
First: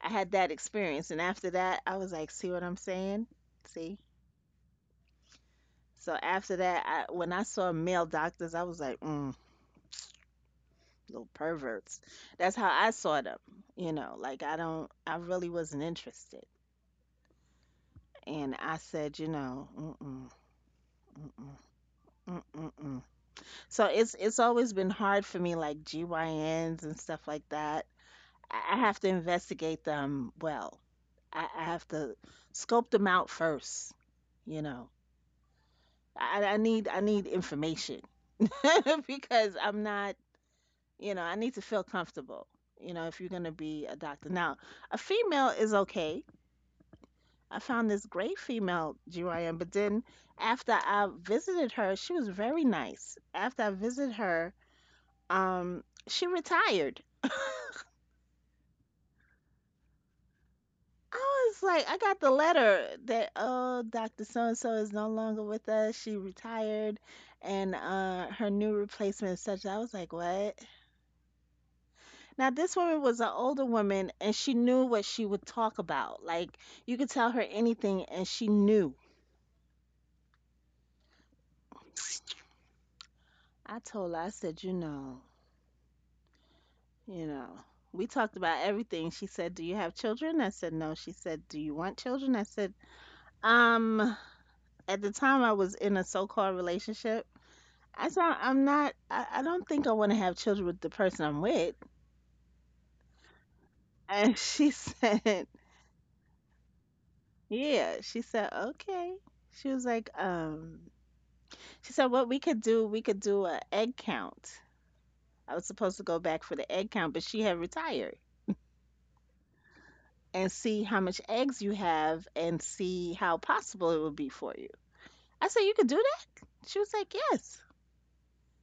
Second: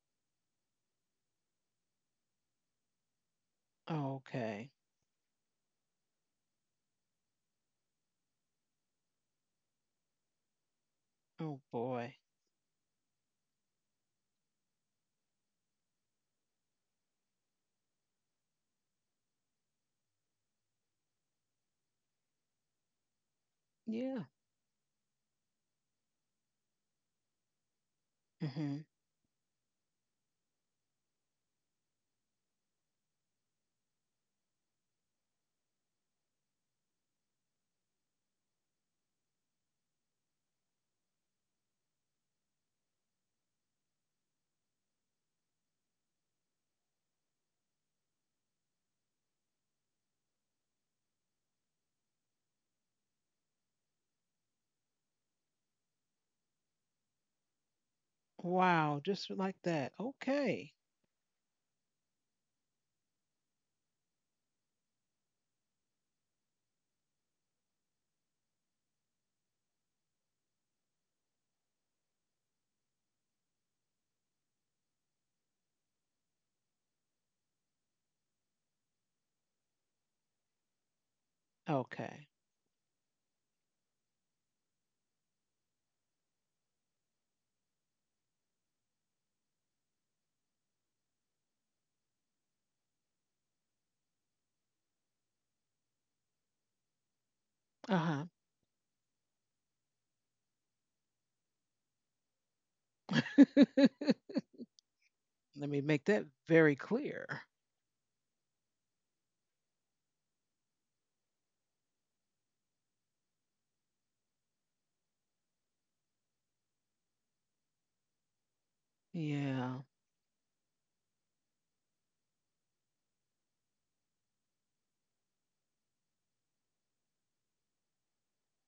B: I had that experience. And after that, I was like, see what I'm saying? See?
A: okay.
B: So after that, when I saw male doctors, I was like, mm, little
A: Oh
B: perverts.
A: boy.
B: That's how I saw them. You know, like I really wasn't interested. And I said, you know, mm-mm, mm-mm, mm-mm, mm-mm. So it's
A: Yeah.
B: it's always been hard for me, like GYNs and stuff like that. I
A: Hmm.
B: have to investigate them well. I have to scope them out first, you know. I need information because I'm not, I need to feel comfortable, if you're gonna be a doctor. Now, a female is okay. I found this great female GYN, but then after I visited her, she was very nice. After I visited her, she retired.
A: Wow. Just like that. Okay.
B: I was like, I got the letter that, oh, Dr. So and so is no longer with us. She retired, and her new replacement is such. I was like, what? Now this woman was an older woman, and she knew what she would talk about. Like, you could tell her anything, and she knew.
A: Okay.
B: I told her, I said, you know, we talked about everything. She said, do you have children? I said, no. She said, do you want children? I said, um, at the time I was in a so-called relationship.
A: Uh
B: That's
A: huh.
B: why I'm not, I don't think I want to have children with the person I'm with. And she said,
A: Let me make that very clear.
B: yeah, she said, okay. She was like, she said, what we could do a egg count. I was supposed to go back for the egg count, but she had retired,
A: Yeah.
B: and see how much eggs you have and see how possible it would be for you. I said, you could do that? She was like, yes.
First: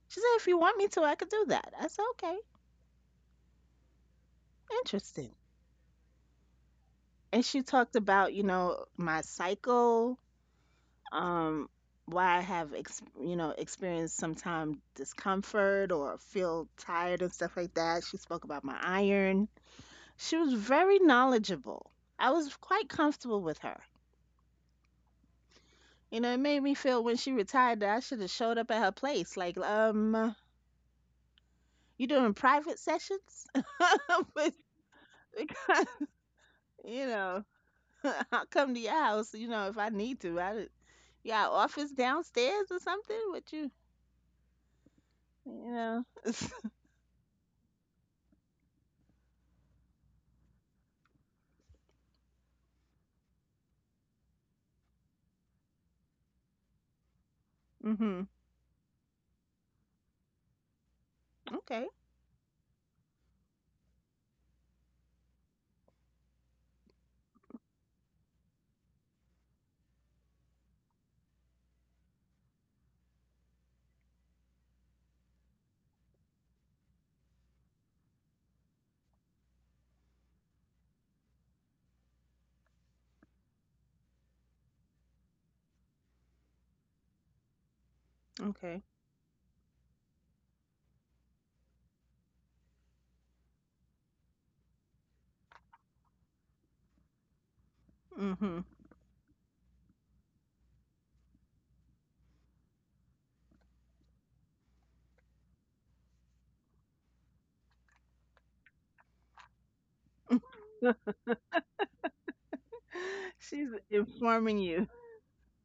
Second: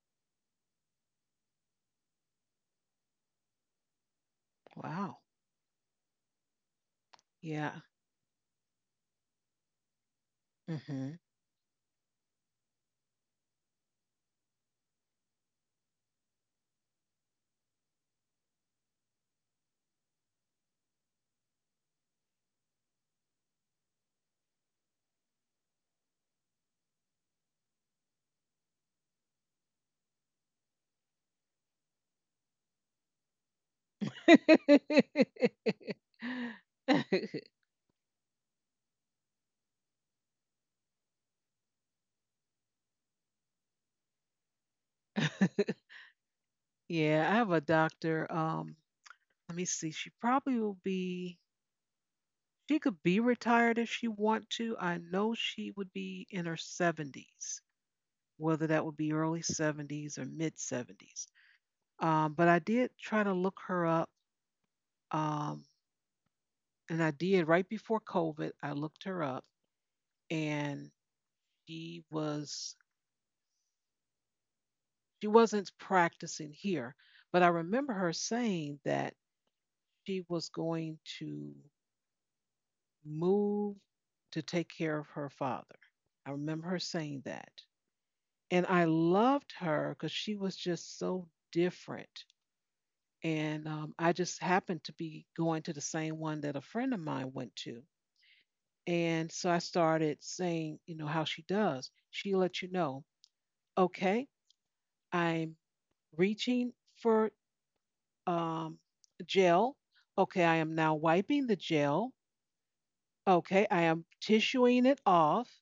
B: She said, if you want me to, I could do that. I said, okay,
A: Wow.
B: interesting. And she
A: Yeah.
B: talked about, my cycle,
A: Hmm.
B: um, why I have experienced sometime discomfort or feel tired and stuff like that. She spoke about my iron. She was very knowledgeable. I was quite comfortable with her. You know, it made me feel when she retired that I should have showed up at her place. Like, you doing private sessions? But because, you know, I'll come to your house. You know, if I need to. I Yeah, office downstairs or something. What you know?
A: yeah. I have a doctor. Let me see. She probably will be, she could be retired if she want to. I know she would be in her 70s,
B: Hmm.
A: whether that would be early 70s or mid 70s.
B: Okay.
A: But I did try to look her up, um, and I did right before COVID. I looked her up, and she was she wasn't practicing here, but I remember her saying that she was going to move to take care of her father. I remember her saying that. And
B: Okay.
A: I loved her because she was just so different. And I just happened to be going to the same one that a friend of mine went to.
B: Mhm.
A: And so I started saying, you know, how she does. She lets you know, okay, I'm reaching for um, gel. Okay, I am now wiping the gel. Okay,
B: She's
A: I am
B: informing
A: tissuing
B: you.
A: it off.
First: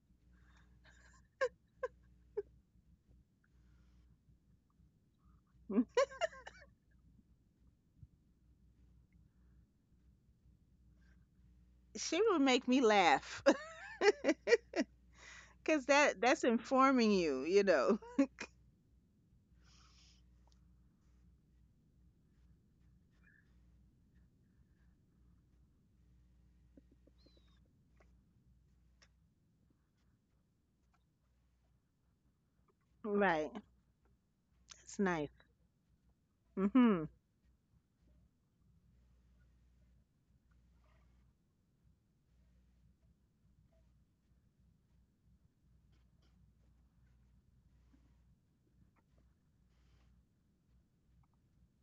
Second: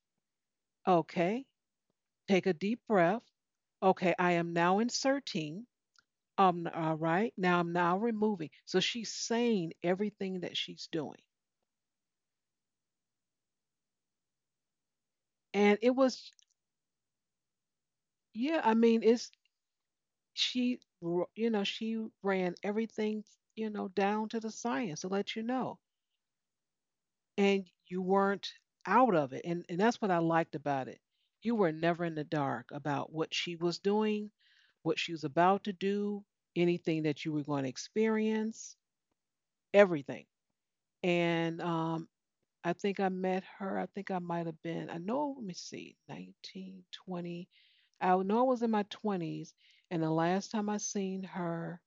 A: Okay, take a deep breath. Okay, I am now inserting. All right, now removing. So she's saying everything that she's doing.
B: She would make me laugh.
A: And
B: Cuz
A: it
B: that
A: was,
B: that's informing you, you know.
A: yeah, I mean, it's, you know, she ran everything, you know, down to the science to let you know. And you weren't out of it. And that's what I liked about it. You were never in the dark about what
B: Right.
A: she was doing, what
B: That's
A: she was
B: nice.
A: about to do, anything
B: Mhm.
A: that you were going to experience, everything. And I think I met her. I think I might have been, I know, let me see, 19, 20. I know I was in my 20s. And the last time I seen her,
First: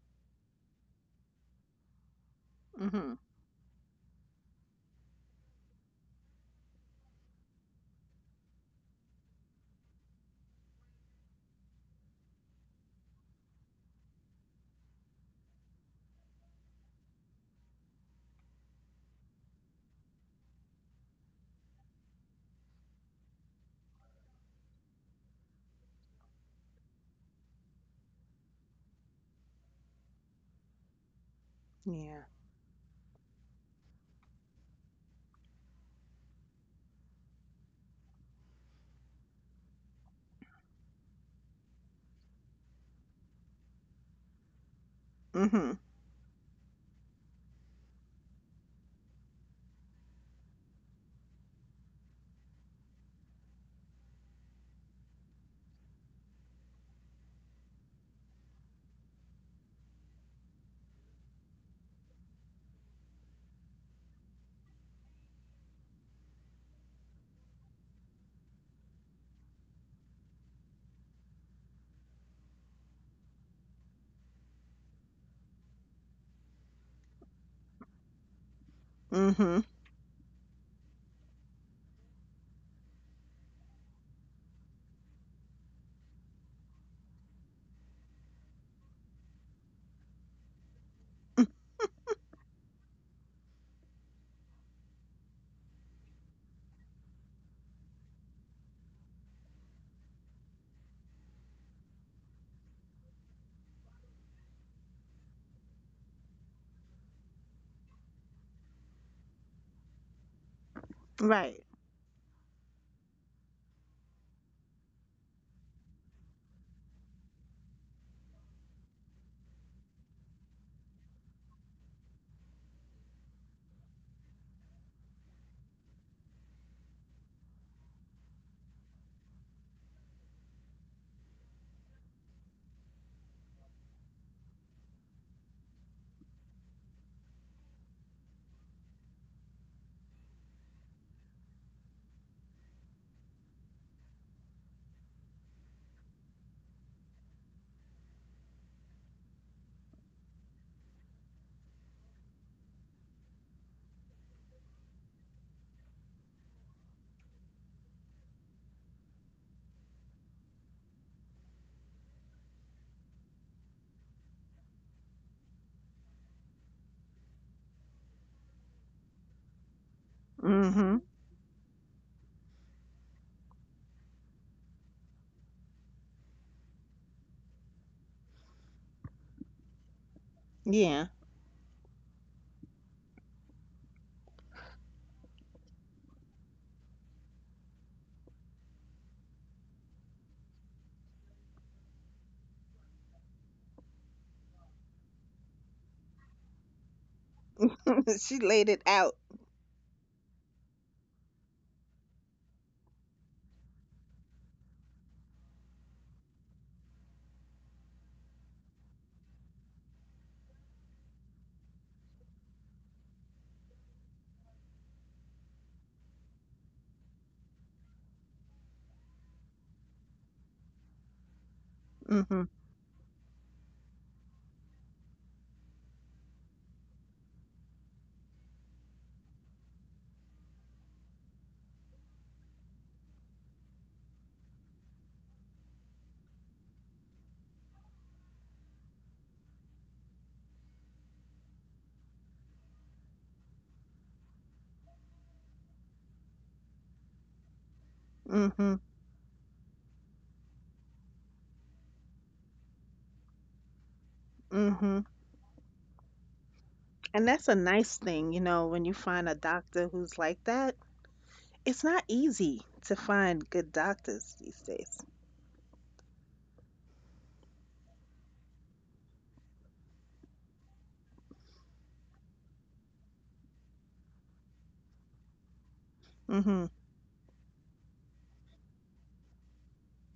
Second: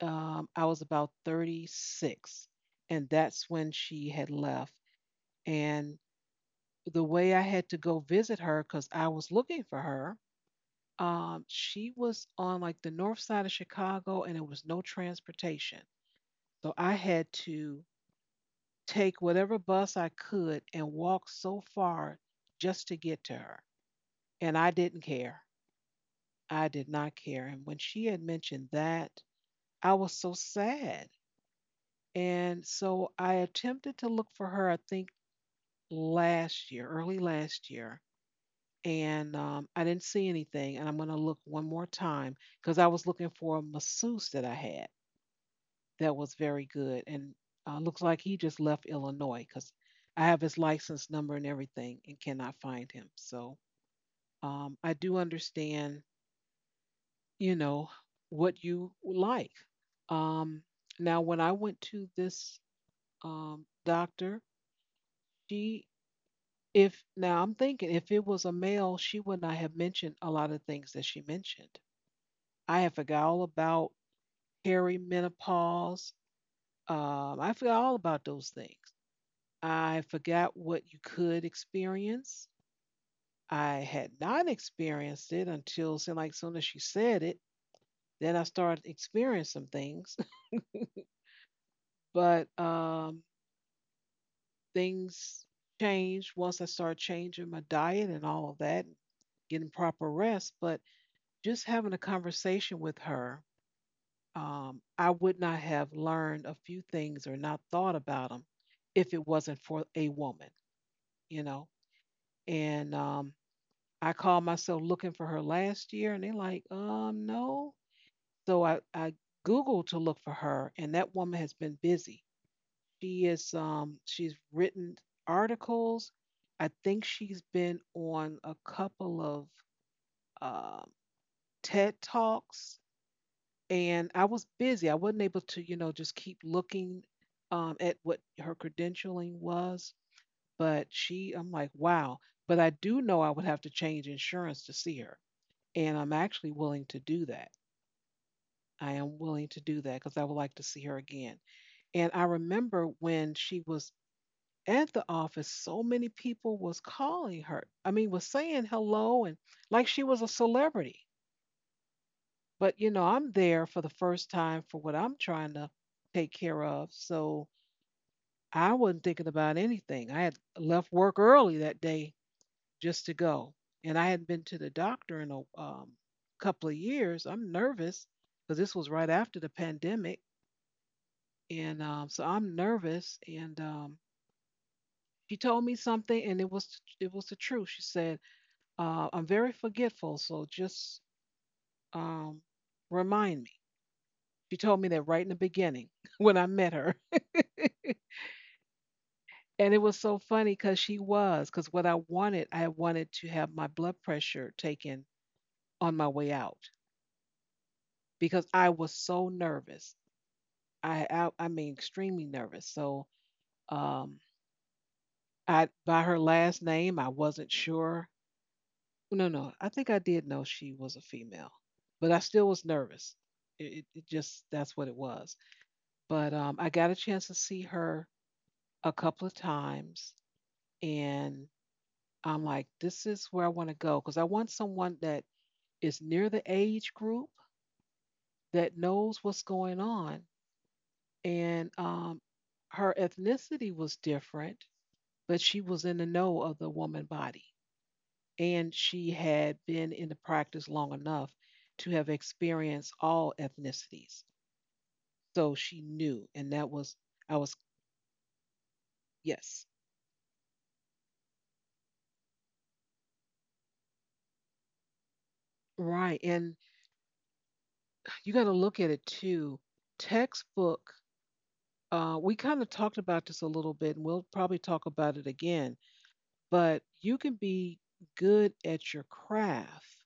A: I was about 36. And
B: Mhm.
A: that's when she had left. And the way I had to go visit her, because I was looking for her, she was on like the north side of Chicago and there was no transportation. So I had to take whatever bus I could and walk so far just to get to her. And I didn't care. I did not care. And when she had mentioned that, I was so sad.
B: Yeah.
A: And so I attempted to look for her, I think last year, early last year. And I didn't see anything. And I'm going to look one more time because I was looking for a masseuse that I had,
B: Mhm.
A: that was very good. And looks like he just left Illinois because I have his license number and everything and cannot find him. So I do understand, you know, what you like. Um, now, when I went to this doctor, she, if now I'm thinking if it was a male, she would not have mentioned a lot of things that she mentioned. I had forgot all about perimenopause. I forgot all about those things.
B: Mhm.
A: I forgot what you could experience. I had not experienced it until so like soon as she said it. Then I started experiencing some things, but things changed once I started changing my diet and all of that, getting proper rest. But just having a conversation with her, I would not have learned a few things or not thought about them if it wasn't for a woman, you
B: Right.
A: know. And I called myself looking for her last year, and they're like, no. So I Googled to look for her, and that woman has been busy. She's written articles. I think she's been on a couple of uh, TED Talks, and I was busy. I wasn't able to, you know, just keep looking at what her credentialing was. But she, I'm like, wow. But I do know I would have to change insurance to see her, and I'm actually willing to do that. I am willing to do that because I would like to see her again. And I remember when she was at the office, so many people was calling her. I mean, was saying hello and like she was a celebrity. But you know, I'm there for the first time for what I'm trying to take care of. So I wasn't thinking about anything. I had
B: Mhm.
A: left work early that day just to go. And I hadn't been to the doctor in a couple of years. I'm nervous because this was right after the pandemic,
B: Yeah.
A: and so I'm nervous. And she told me something, and it was the truth. She said, "I'm very forgetful, so just um, remind me." She told me that right in the beginning when I met her.
B: She laid it out.
A: And it was so funny because because I wanted to have my blood pressure taken on my way out because I was so nervous. I mean extremely nervous. So um I by her last name I wasn't sure. No, no, I think I did know she was a female, but I
B: Mhm.
A: still was nervous. It just that's what it was. But I got a chance to see her a couple of times, and I'm like, this is where I want to go because I want someone that is near the age group that knows what's going on, and her ethnicity was different, but she was in the know of the woman body
B: Mhm.
A: and she had been in the practice long enough to have experienced all ethnicities,
B: Mhm.
A: so she knew. And that was
B: And
A: I
B: that's a
A: was,
B: nice thing, when you find a
A: yes,
B: doctor who's like that. It's not easy to find good doctors these days.
A: right. And you got to look at it too. Textbook, we kind of talked about this a little bit and we'll probably talk about it again,
B: Mhm.
A: but you can be good at your craft,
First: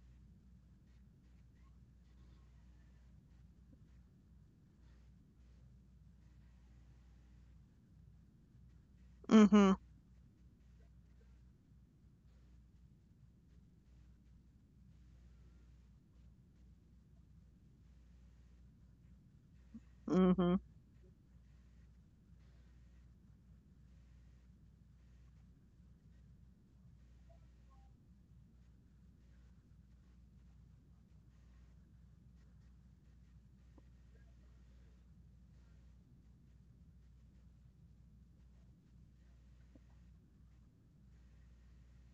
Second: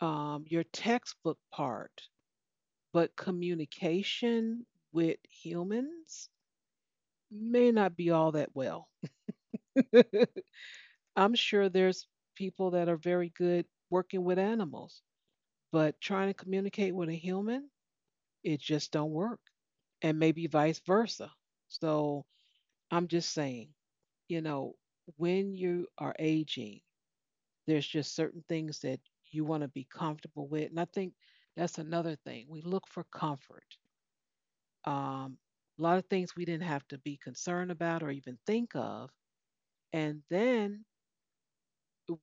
A: your textbook part, but communication with humans may not be all that well.
B: Mhm.
A: I'm sure there's people that are very good working with animals, but trying to communicate with a human, it just don't work. And maybe
B: Mhm.
A: vice versa. So I'm just saying, you know, when you are aging, there's just certain things that you want to be comfortable with. And I think that's another thing. We look for comfort. Um, a lot of things we didn't have to be concerned about or even think of. And then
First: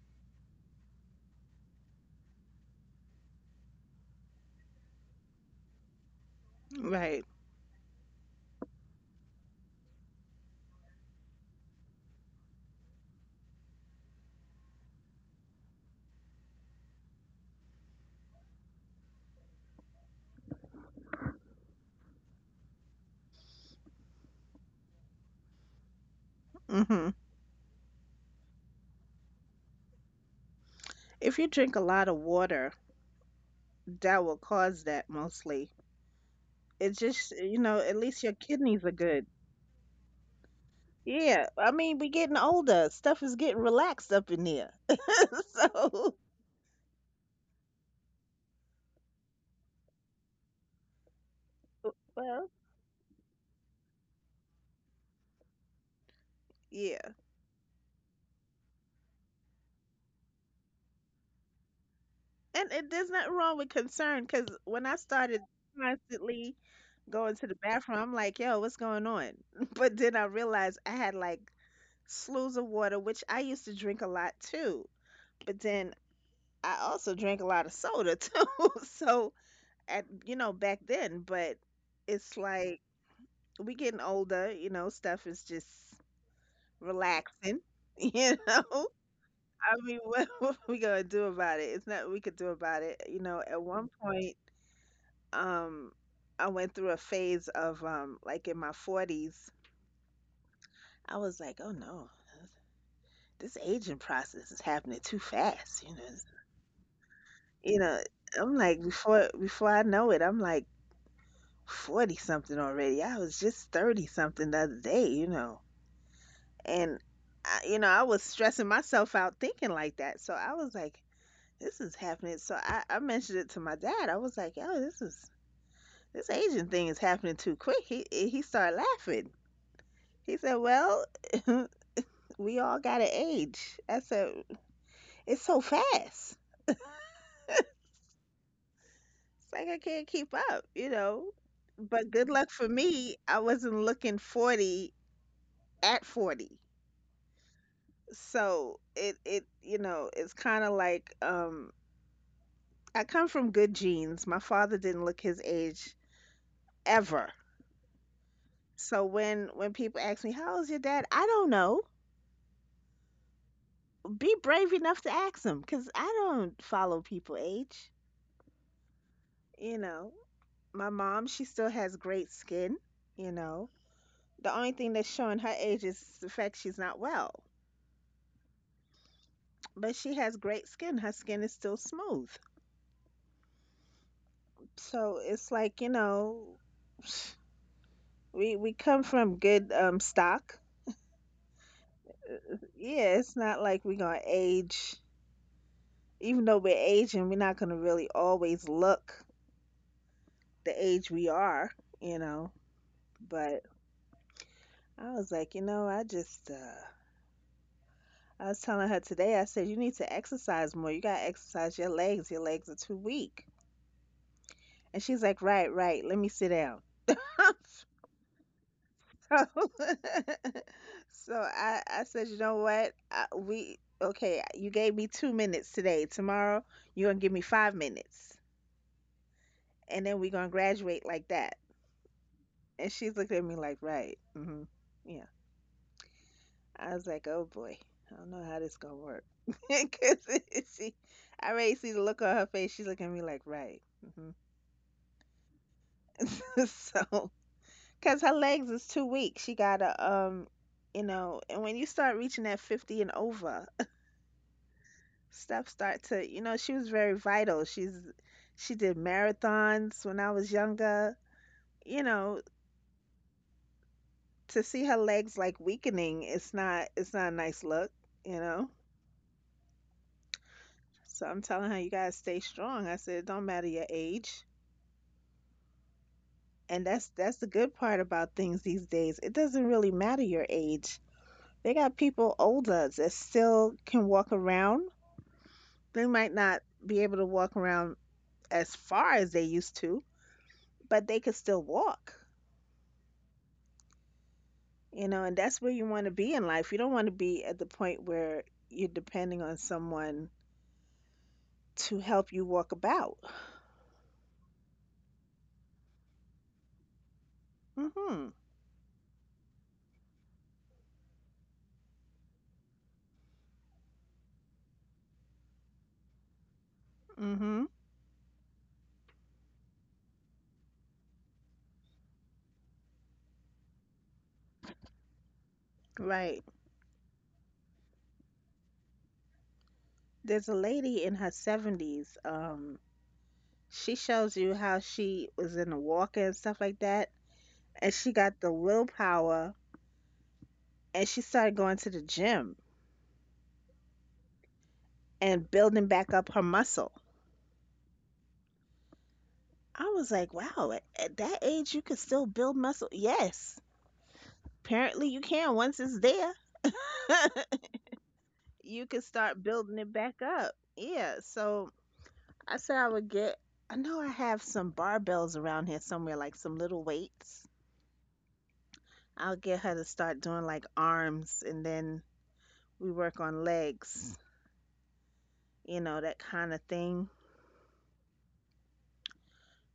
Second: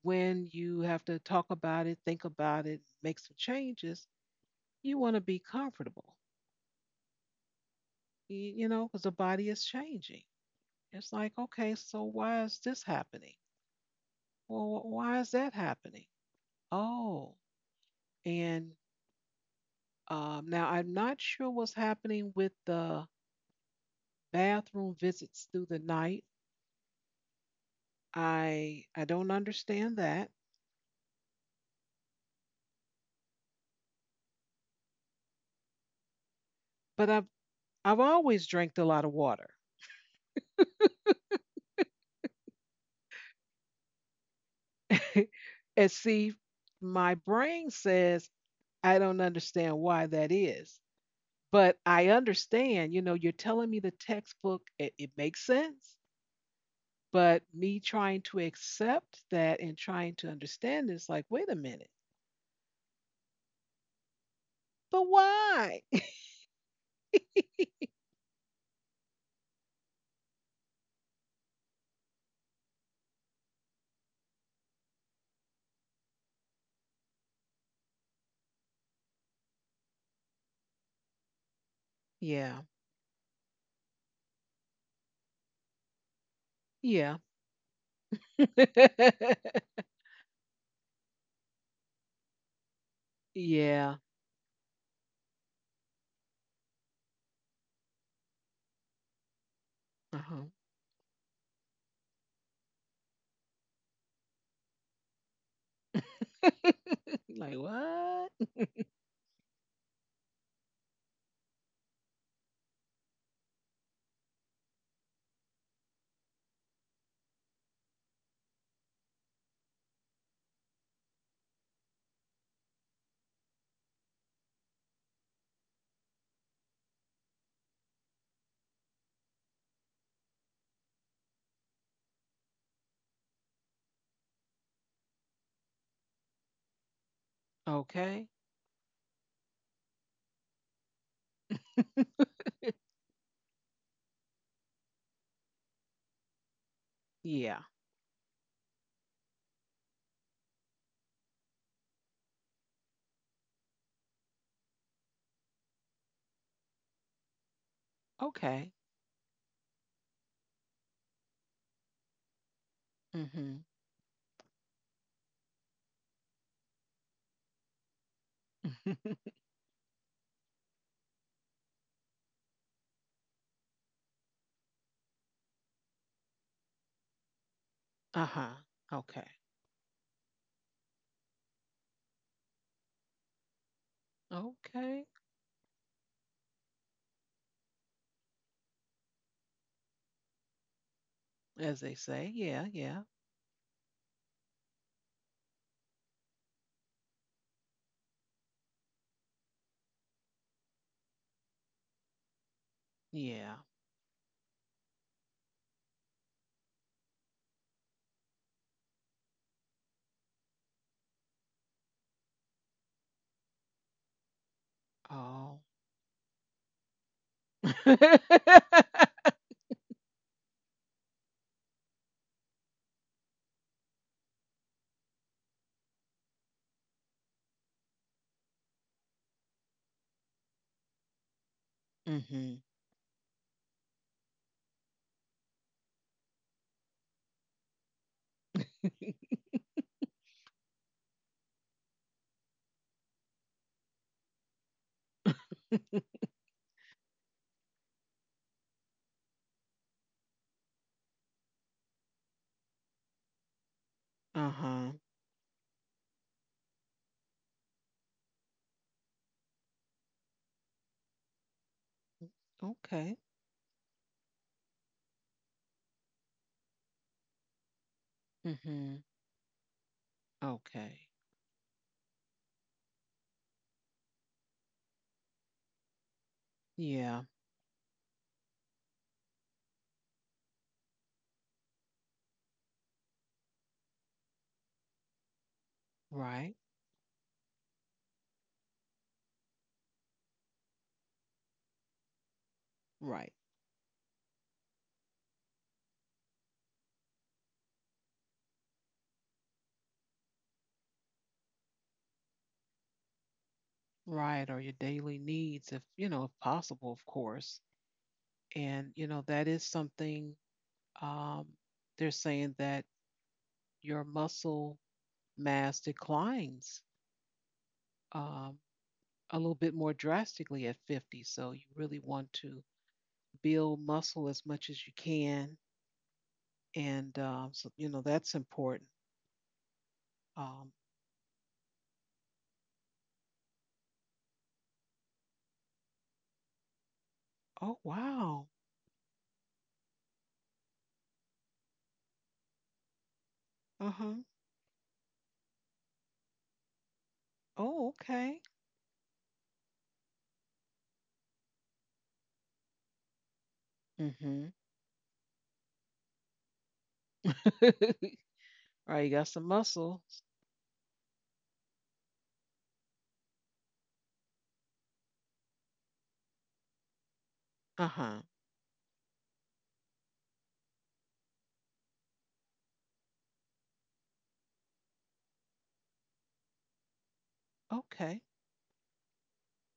A: when you have to talk about it, think about it, make some changes, you want to be comfortable,
B: Right.
A: because the body is changing. It's like, okay, so why is this happening? Well, why is that happening? Oh, and now I'm not sure what's happening with the bathroom visits through the night.
B: Hmm.
A: I don't understand that,
B: If you drink a lot of water, that will cause that mostly. It's
A: but I've
B: just, at
A: I've
B: least your
A: always drank a
B: kidneys are
A: lot of
B: good.
A: water.
B: Yeah, I mean, we getting older. Stuff is getting relaxed up in there.
A: And
B: So,
A: see, my brain says I don't understand why that is. But I
B: well,
A: understand, you know, you're telling me the textbook, it makes sense.
B: yeah.
A: But me trying to accept that and trying to understand is like, wait a minute,
B: And it, there's nothing wrong with concern, because when I
A: but
B: started
A: why?
B: constantly going to the bathroom, I'm like, yo, what's going on? But then I realized I had like slews of water, which I used to drink a lot too. But then I also drank a lot of soda too. So, at, back then, but it's
A: Yeah,
B: like, we getting older, stuff is just
A: yeah,
B: relaxing. you know I mean, what? What we gonna do about it? It's not what we could do about it, at one
A: yeah.
B: point. um I went through a phase of, like, in my 40s.
A: Uh-huh.
B: I was like, oh no, this aging process is happening too fast.
A: Like,
B: You know,
A: what?
B: I'm like, before I know it, I'm like, 40 something already, I was just 30 something the other day. And I was stressing myself out thinking like that. So I was like, this is happening. So I mentioned it to my dad. I was like, yo, this is this Asian thing is happening too quick. He started laughing. He said, "Well, we all got to age." I said, "It's so fast. It's
A: Okay.
B: like I can't keep up, you know." But good luck for me, I wasn't looking 40 at 40.
A: Yeah,
B: So it, it's kind of like, I come from good genes. My father didn't look his age ever.
A: okay.
B: So when people ask me how old's your dad, I don't know.
A: Mm-hmm.
B: Be brave enough to ask them, cause I don't follow people age. You know, my mom, she still has great skin. You know, the only thing that's showing her age is the fact she's not well,
A: Uh huh. Okay.
B: but she has great skin. Her skin is still smooth.
A: Okay.
B: So it's like, we come from good, stock.
A: As they say, yeah, yeah.
B: Yeah, it's not like we're gonna age. Even though we're aging, we're not going to really always look the age we are, you know.
A: Yeah.
B: But I was like, I was telling her today, I said, you need to exercise more. You got to exercise your legs. Your legs are too weak. And she's like,
A: Oh.
B: right, right. Let me sit down. So. So I said, you know what? We, okay, you gave me 2 minutes today. Tomorrow, you're going to give me 5 minutes. And then we're going to graduate like that.
A: Mhm.
B: And she looked at me like, right. Hmm. Yeah. I was like, oh boy, I don't know how this going to work. Because she, I already see the look on her face. She's looking at me like, right. Hmm. So, because her legs is too weak. She got to, and when you start reaching that 50 and over,
A: Uh-huh.
B: stuff start to, she was very vital. She did marathons when I was younger. You know,
A: Okay.
B: to see her legs like weakening, it's not a nice look, you know?
A: Mhm. Okay.
B: So I'm telling her, you gotta stay strong. I said, it don't matter your age. And that's
A: Yeah.
B: that's the good part about things these days. It doesn't really matter your age. They got people older that still can walk around. They might
A: Right.
B: not be able to walk around as far as they used to, but they could still walk.
A: Right.
B: You know, and that's where you want to be in life. You don't want to be at the point where you're depending on someone to help you walk about.
A: Right. Or your daily needs if, you know, if possible, of course.
B: Mhm.
A: And, you know, that is something um they're saying that your muscle mass declines
B: Mhm.
A: um a little bit more drastically at 50. So you really want to build muscle as much as you can,
B: Right.
A: and so you know that's important.
B: There's a
A: Um,
B: lady in her 70s. She shows you how she was in the walker and stuff like that.
A: oh
B: And she got
A: wow.
B: the willpower, and she started going to the gym
A: Uh huh.
B: and building back up her muscle.
A: Oh, okay.
B: I was like, wow, at that age, you could still build muscle. Yes,
A: Mm-hmm.
B: apparently you can. Once it's there,
A: All
B: you
A: right,
B: can
A: you got some
B: start building it
A: muscles.
B: back up. Yeah, so I said I would get, I know I have some barbells around here somewhere, like some little weights.
A: Uh huh.
B: I'll get her to start doing, like, arms, and then we work on legs, that kind of thing.
A: Okay.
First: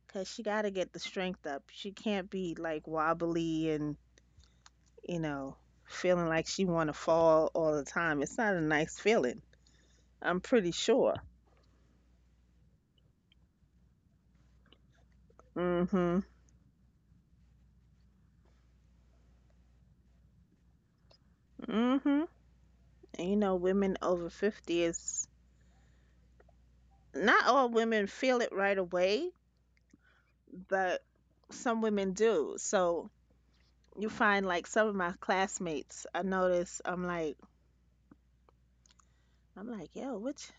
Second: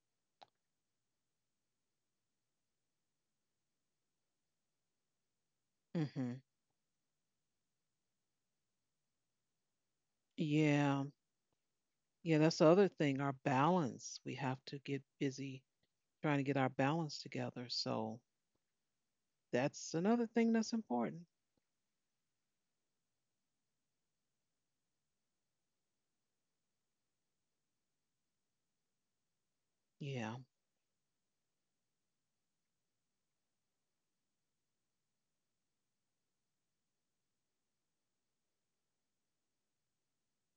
B: Cause she got to get the strength up. She can't be like wobbly and, you know, feeling
A: Mm-hmm.
B: like she want to fall all the time. It's not a nice feeling. I'm pretty
A: Yeah.
B: sure.
A: Yeah, that's the other thing. Our balance. We have to get busy
B: Mm-hmm.
A: trying to get our balance together. So that's another thing that's important.
B: Mm-hmm. And you know, women over 50 is, not all women feel it right away,
A: Yeah.
B: but some women do. So you find, like, some of my classmates, I notice, I'm like, yo, which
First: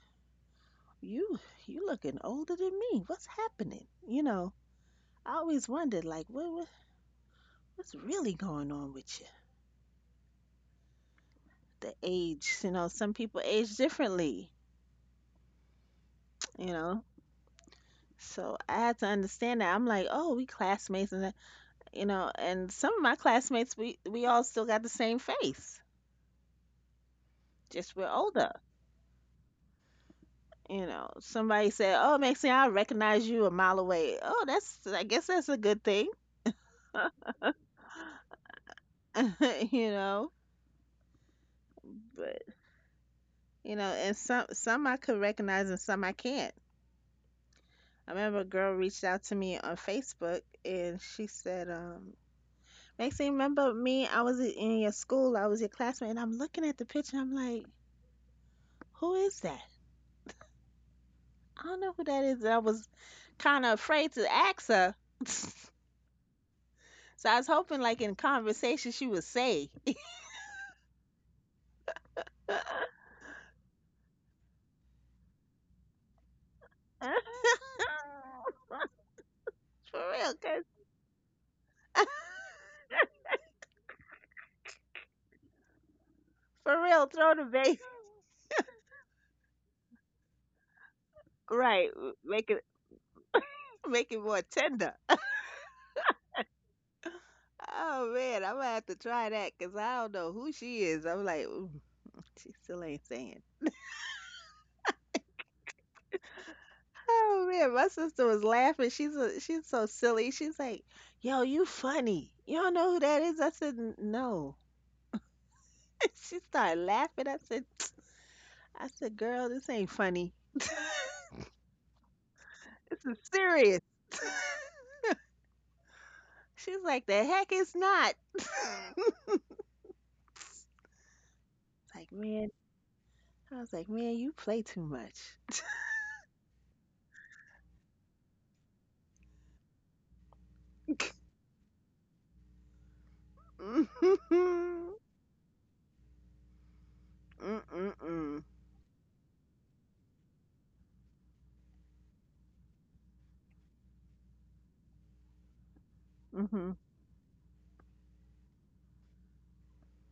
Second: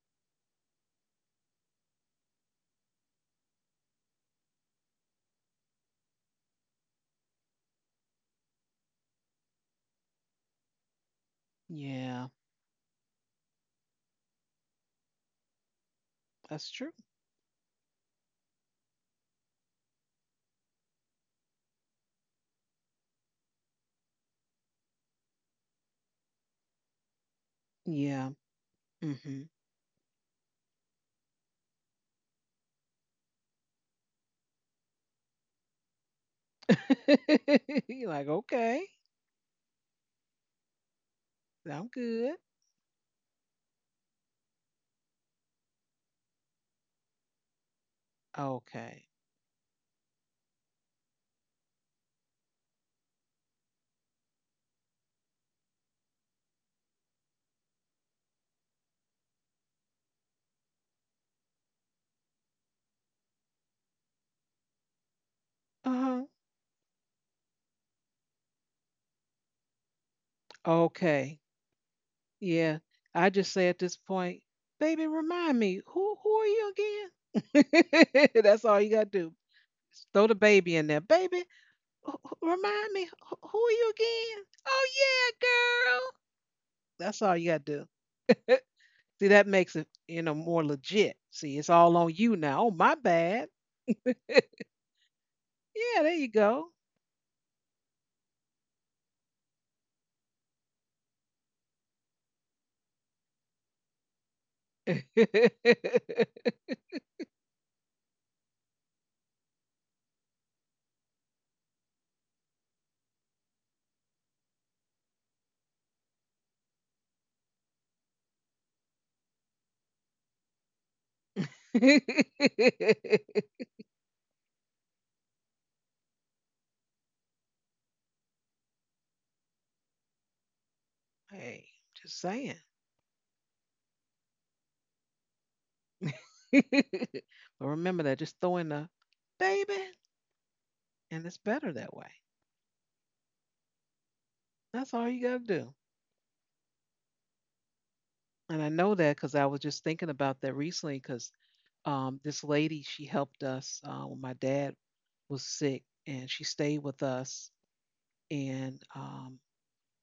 B: you you looking older than me. What's happening? You know, I always wondered, like, what's really going on with you? The
A: Yeah.
B: age, some people age differently, you
A: That's true.
B: know. So I had to understand that. I'm like, oh, we classmates, and and some of my classmates, we all still got the same face, just we're
A: Yeah.
B: older.
A: Mm-hmm.
B: You know, somebody said, oh, Maxine, I recognize you a mile away. Oh, that's, I guess that's a good thing.
A: You're like, okay,
B: you know.
A: I'm good.
B: But, you know, and some I could recognize and some I can't. I remember a girl reached
A: Okay.
B: out to me on Facebook and she said, Maxine, remember me? I was in your school, I was your classmate, and I'm looking at the picture, I'm like, who is that? I don't know who that is. I was kind of afraid to ask her. So
A: Uh-huh.
B: I was hoping, like, in conversation, she would say,
A: Okay.
B: for
A: Yeah, I just say at this point, baby, remind me, who are you again? That's all you gotta do. Just throw the
B: real, cause
A: baby in there, baby. Remind me, who are you again? Oh yeah, girl.
B: for real,
A: That's
B: throw
A: all
B: the
A: you gotta
B: bait.
A: do. See, that makes it more legit. See, it's
B: Right,
A: all on you
B: make it,
A: now. Oh, my bad.
B: make it more tender.
A: Yeah, there you go.
B: Oh man, I'm gonna have to try that, 'cause I don't know who she is. I'm like, "Ooh, she still ain't saying."
A: Hey,
B: Oh man, my sister was laughing. She's so silly. She's like, "Yo, you funny. You don't know who that is?" I said, "N- No." She started laughing. I said, "I said, girl, this ain't funny. This is serious." She's like, "The heck it's not." It's like,
A: just
B: man,
A: saying.
B: I was like, man, you play too much.
A: But remember that. Just throw in the baby. And it's better that way. That's all you got to do.
B: Mm-mm-mm.
A: And I know that because I was just thinking about that recently because this lady, she helped us when my dad was sick and she
B: Mm-mm.
A: stayed with us. And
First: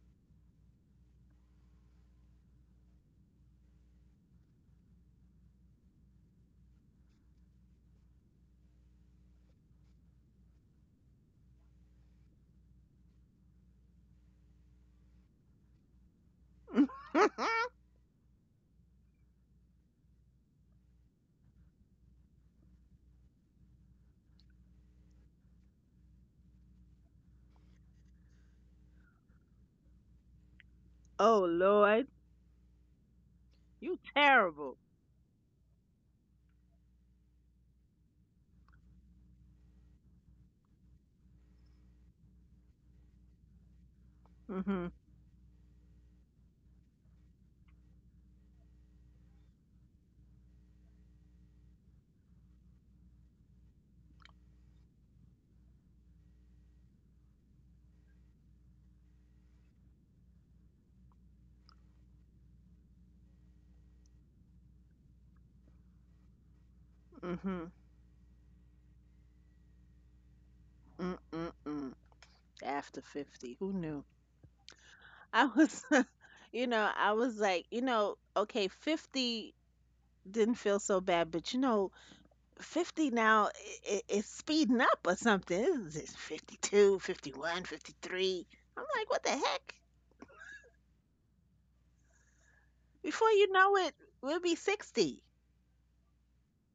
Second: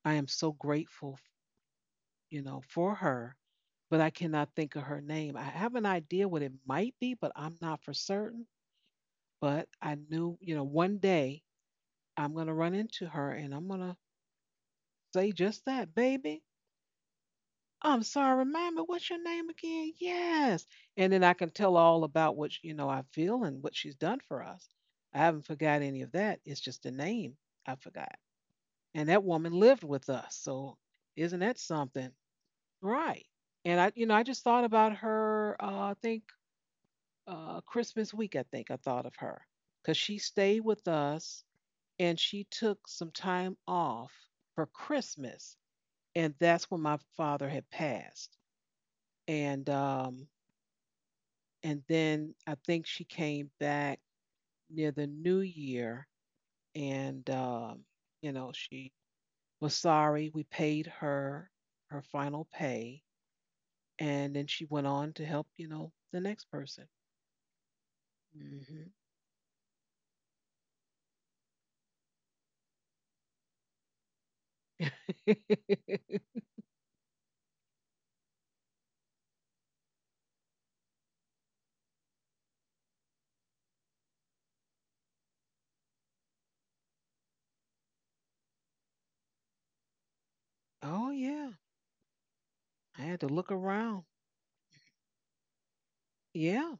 A: I am so grateful, you know, for her, but I cannot think of her name. I have an idea what it might be, but I'm not for certain. But I knew, you know, one day I'm going to run into her and I'm going to say just that, baby. I'm sorry, remind me, what's your name again? Yes. And then I can tell all about what, you know, I feel and what she's done for us. I haven't forgot any of that. It's just the name I forgot. And that woman lived with us. So isn't
B: Oh
A: that
B: Lord,
A: something? Right. And I,
B: you
A: you know, I just thought
B: terrible.
A: about her, I think Christmas week, I think I thought of her because she stayed with us and she took some time off for
B: Mhm.
A: Christmas. And that's when my father had passed, and and then I think she came back near the new year, and you know she was sorry. We paid her her final pay, and then she went on to help the next person.
B: Mhm.
A: Hmm.
B: Mm mm mm. After 50, who knew? I was, I was like, okay, 50 didn't feel so bad, but 50 now is speeding up or something. It's 52, 51, 53. I'm like, what the heck?
A: Oh yeah, I had to
B: Before
A: look
B: you know it,
A: around.
B: we'll be 60.
A: Yeah,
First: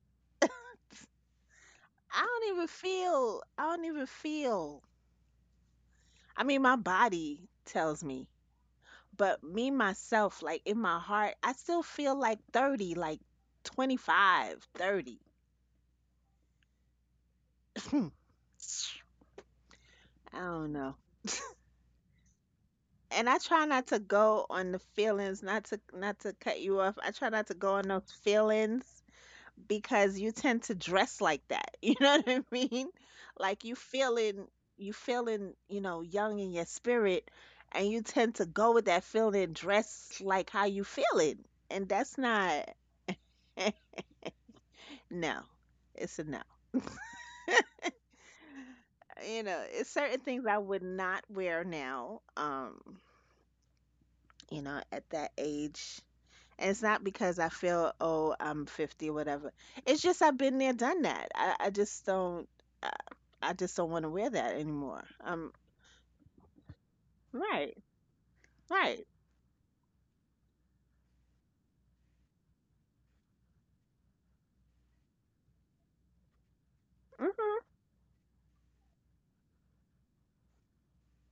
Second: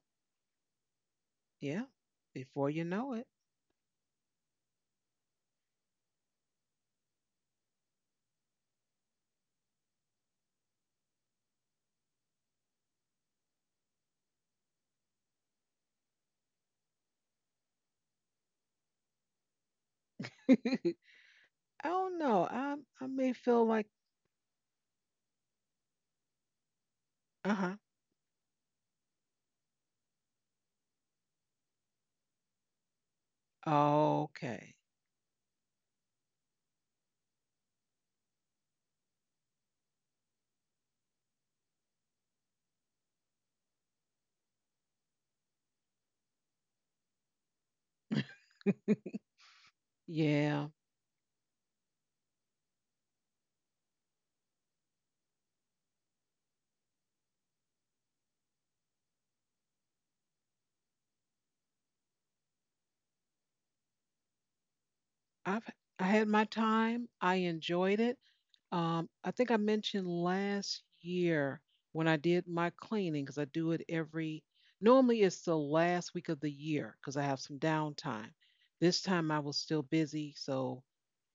A: yeah.
B: I don't even
A: Before you know it,
B: feel, I don't even feel. I mean, my body tells me. But me myself, like in my heart, I still feel like 30, like 25, 30. Hmm. I don't know.
A: I don't know. I
B: And
A: may
B: I try
A: feel
B: not
A: like
B: to go on the feelings, not to cut you off. I try not to go
A: uh
B: on those feelings because you tend to dress like that. You know what I mean? Like you
A: huh.
B: feeling
A: Okay.
B: you feeling, young in your spirit and you tend to go with that feeling and dress like how you feeling. And that's not no. It's a no. It's certain things I
A: Yeah.
B: would not wear now. At that age. And it's not because I feel, oh, I'm 50 or whatever. It's just I've been there, done that. I just don't, I, I just don't want to wear that anymore.
A: I've I had my time. I
B: Right,
A: enjoyed it.
B: right.
A: I think I mentioned last year when I did my cleaning, because I do it every. Normally, it's the last week of the year because I have some downtime. This time, I was still busy, so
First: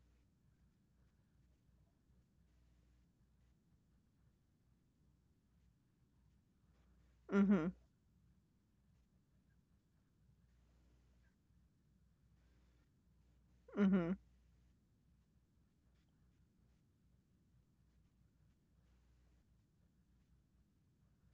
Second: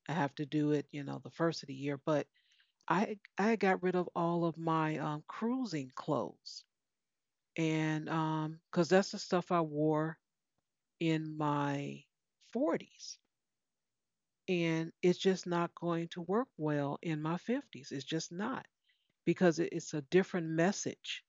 A: I have to do it. You know, the first of the year. But I got rid of all of my cruising clothes,
B: Mhm,
A: and because that's the stuff I wore in my 40s,
B: mhm,
A: and it's just not going to work well in my 50s. It's just not, because it's a different message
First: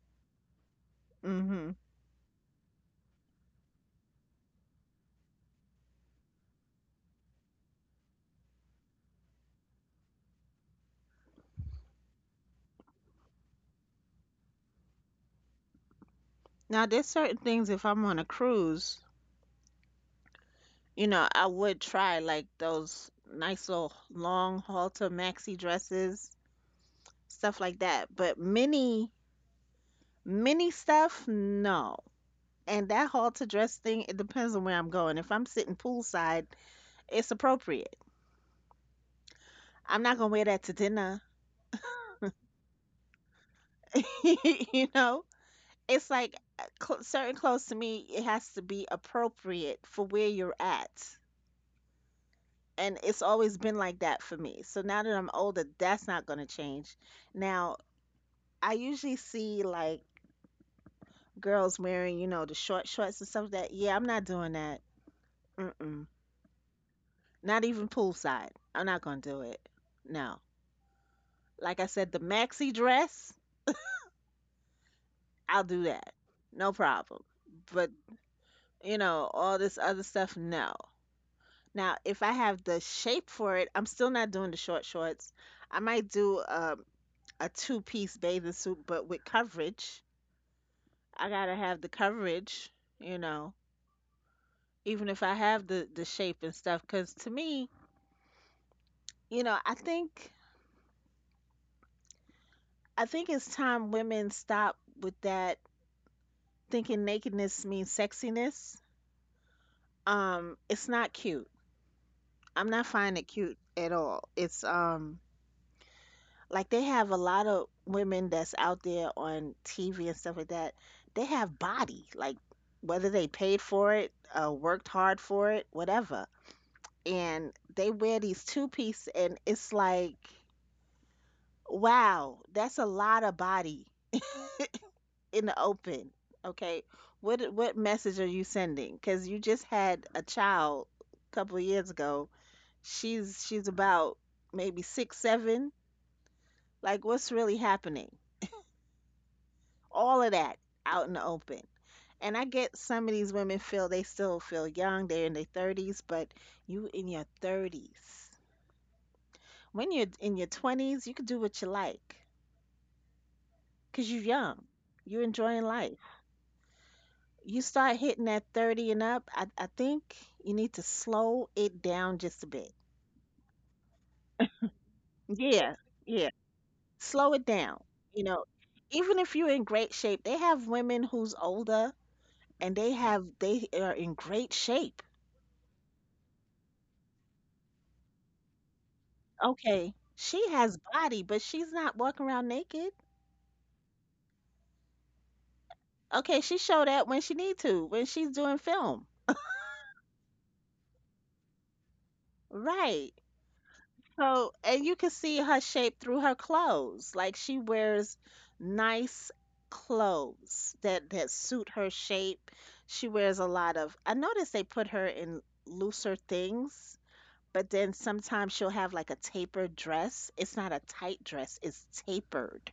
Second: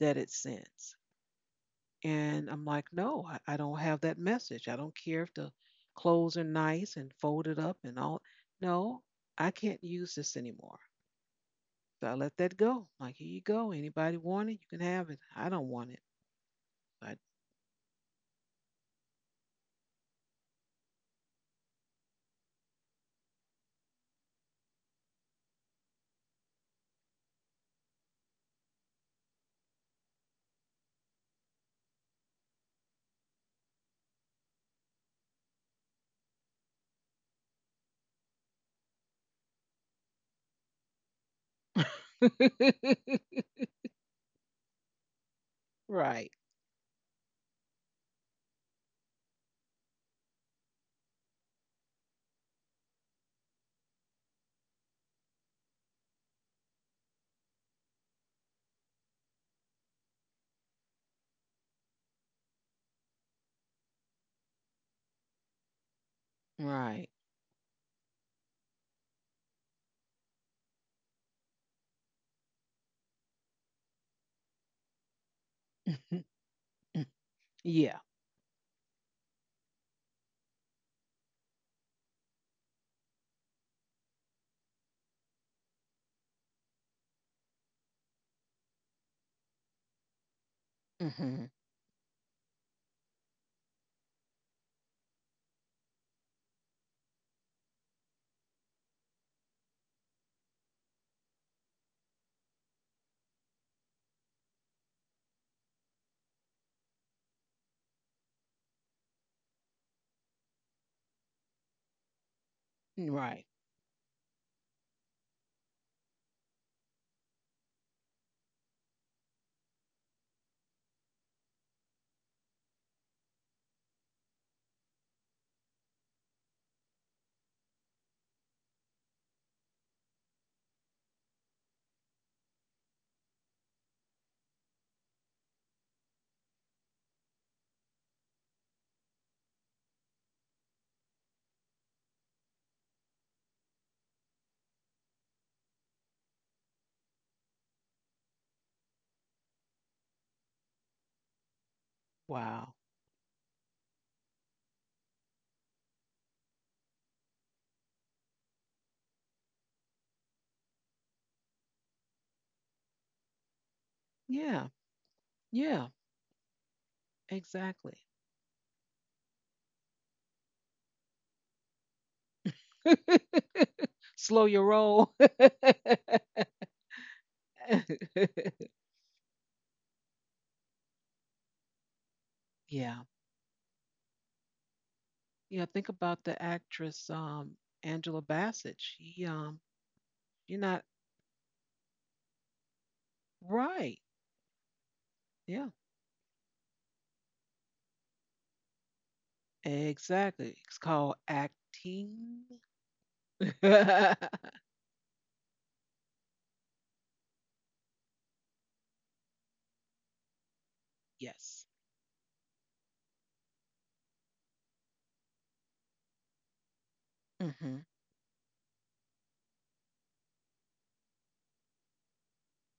A: that it sends.
B: mhm.
A: And I'm like, no, I don't have that message. I don't care if the clothes are nice and folded up and all. No, I can't use this anymore. So I let that go. Like, here you go. Anybody want it? You can have it. I don't want it.
B: Now there's certain things if I'm on a cruise, I would try like those nice little long halter maxi dresses, stuff like that. But mini stuff, no. And that halter dress thing, it depends on where I'm going. If I'm sitting poolside, it's appropriate. I'm not gonna wear that to dinner.
A: But
B: You know? It's
A: right,
B: like certain clothes to me, it has to be appropriate for where you're at. And it's always been like that for me. So now that I'm older, that's not gonna change. Now, I usually see like girls wearing, the short shorts and stuff like that. Yeah, I'm not doing that. Mm-mm.
A: right.
B: Not even poolside. I'm not gonna do it. No. Like I said, the maxi dress, I'll do that. No problem. But
A: Yeah.
B: all this other stuff, no. Now, if I have the shape for it, I'm still not doing the short shorts. I might do a two-piece bathing suit, but with coverage. I
A: Hmm.
B: gotta have the coverage, you know, even if I have the shape and stuff. Because to me, you know, I think I think it's time women stop with that thinking nakedness means sexiness, it's not cute. I'm not finding it
A: Right.
B: cute at all. It's Like they have a lot of women that's out there on TV and stuff like that. They have body, like whether they paid for it, worked hard for it, whatever. And they wear these two piece, and it's like, wow, that's a lot of body in the open. Okay, what message are you sending? Because you just had a child a couple of years ago. She's about maybe 6, 7. Like, what's really happening? All of that out in the open. And I
A: Wow.
B: get some of these women feel they still feel young. They're in their 30s. But you in your 30s, when you're in your 20s, you can do what you like because you're
A: Yeah.
B: young. You're enjoying
A: Yeah.
B: life. You
A: Exactly.
B: start hitting that 30 and up, I think you need to slow it down just a bit.
A: Slow your roll.
B: Yeah, yeah. Slow it down. You know, Even if you're in great shape, they have women who's older and they, yeah,
A: yeah.
B: have they are in great shape.
A: Yeah, think about the actress Angela Bassett. She
B: Okay, she
A: You're
B: has
A: not.
B: body, but she's not walking around naked.
A: Right. Yeah.
B: Okay, she showed that when she need to, when she's doing film.
A: Exactly. It's called acting.
B: Right.
A: Yes.
B: So, and you can see her shape through her clothes. Like she wears nice clothes that suit her shape. She wears a lot of I noticed they put her in looser things,
A: Hmm.
B: but then sometimes she'll have like a tapered dress. It's not a tight dress, it's tapered.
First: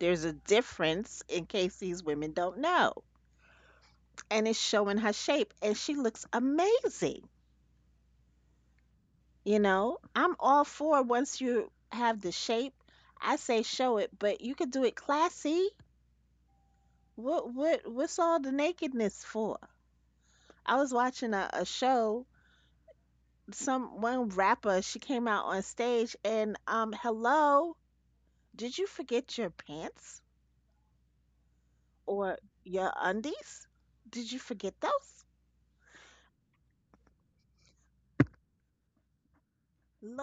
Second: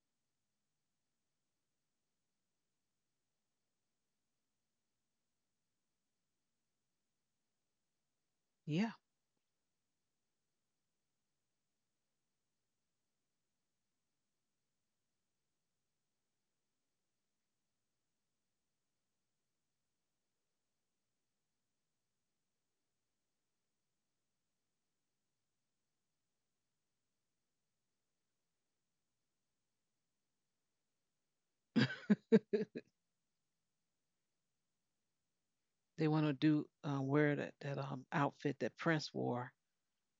B: There's a difference in case these women don't know. And it's showing her shape and she looks amazing.
A: Yeah.
B: I'm all for once you have the shape. I say show it, but you could do it classy. What's all the nakedness for? I was watching a show, some one rapper, she came out on stage and hello, did you forget your pants or your undies? Did you forget those?
A: They want to do wear that outfit that Prince wore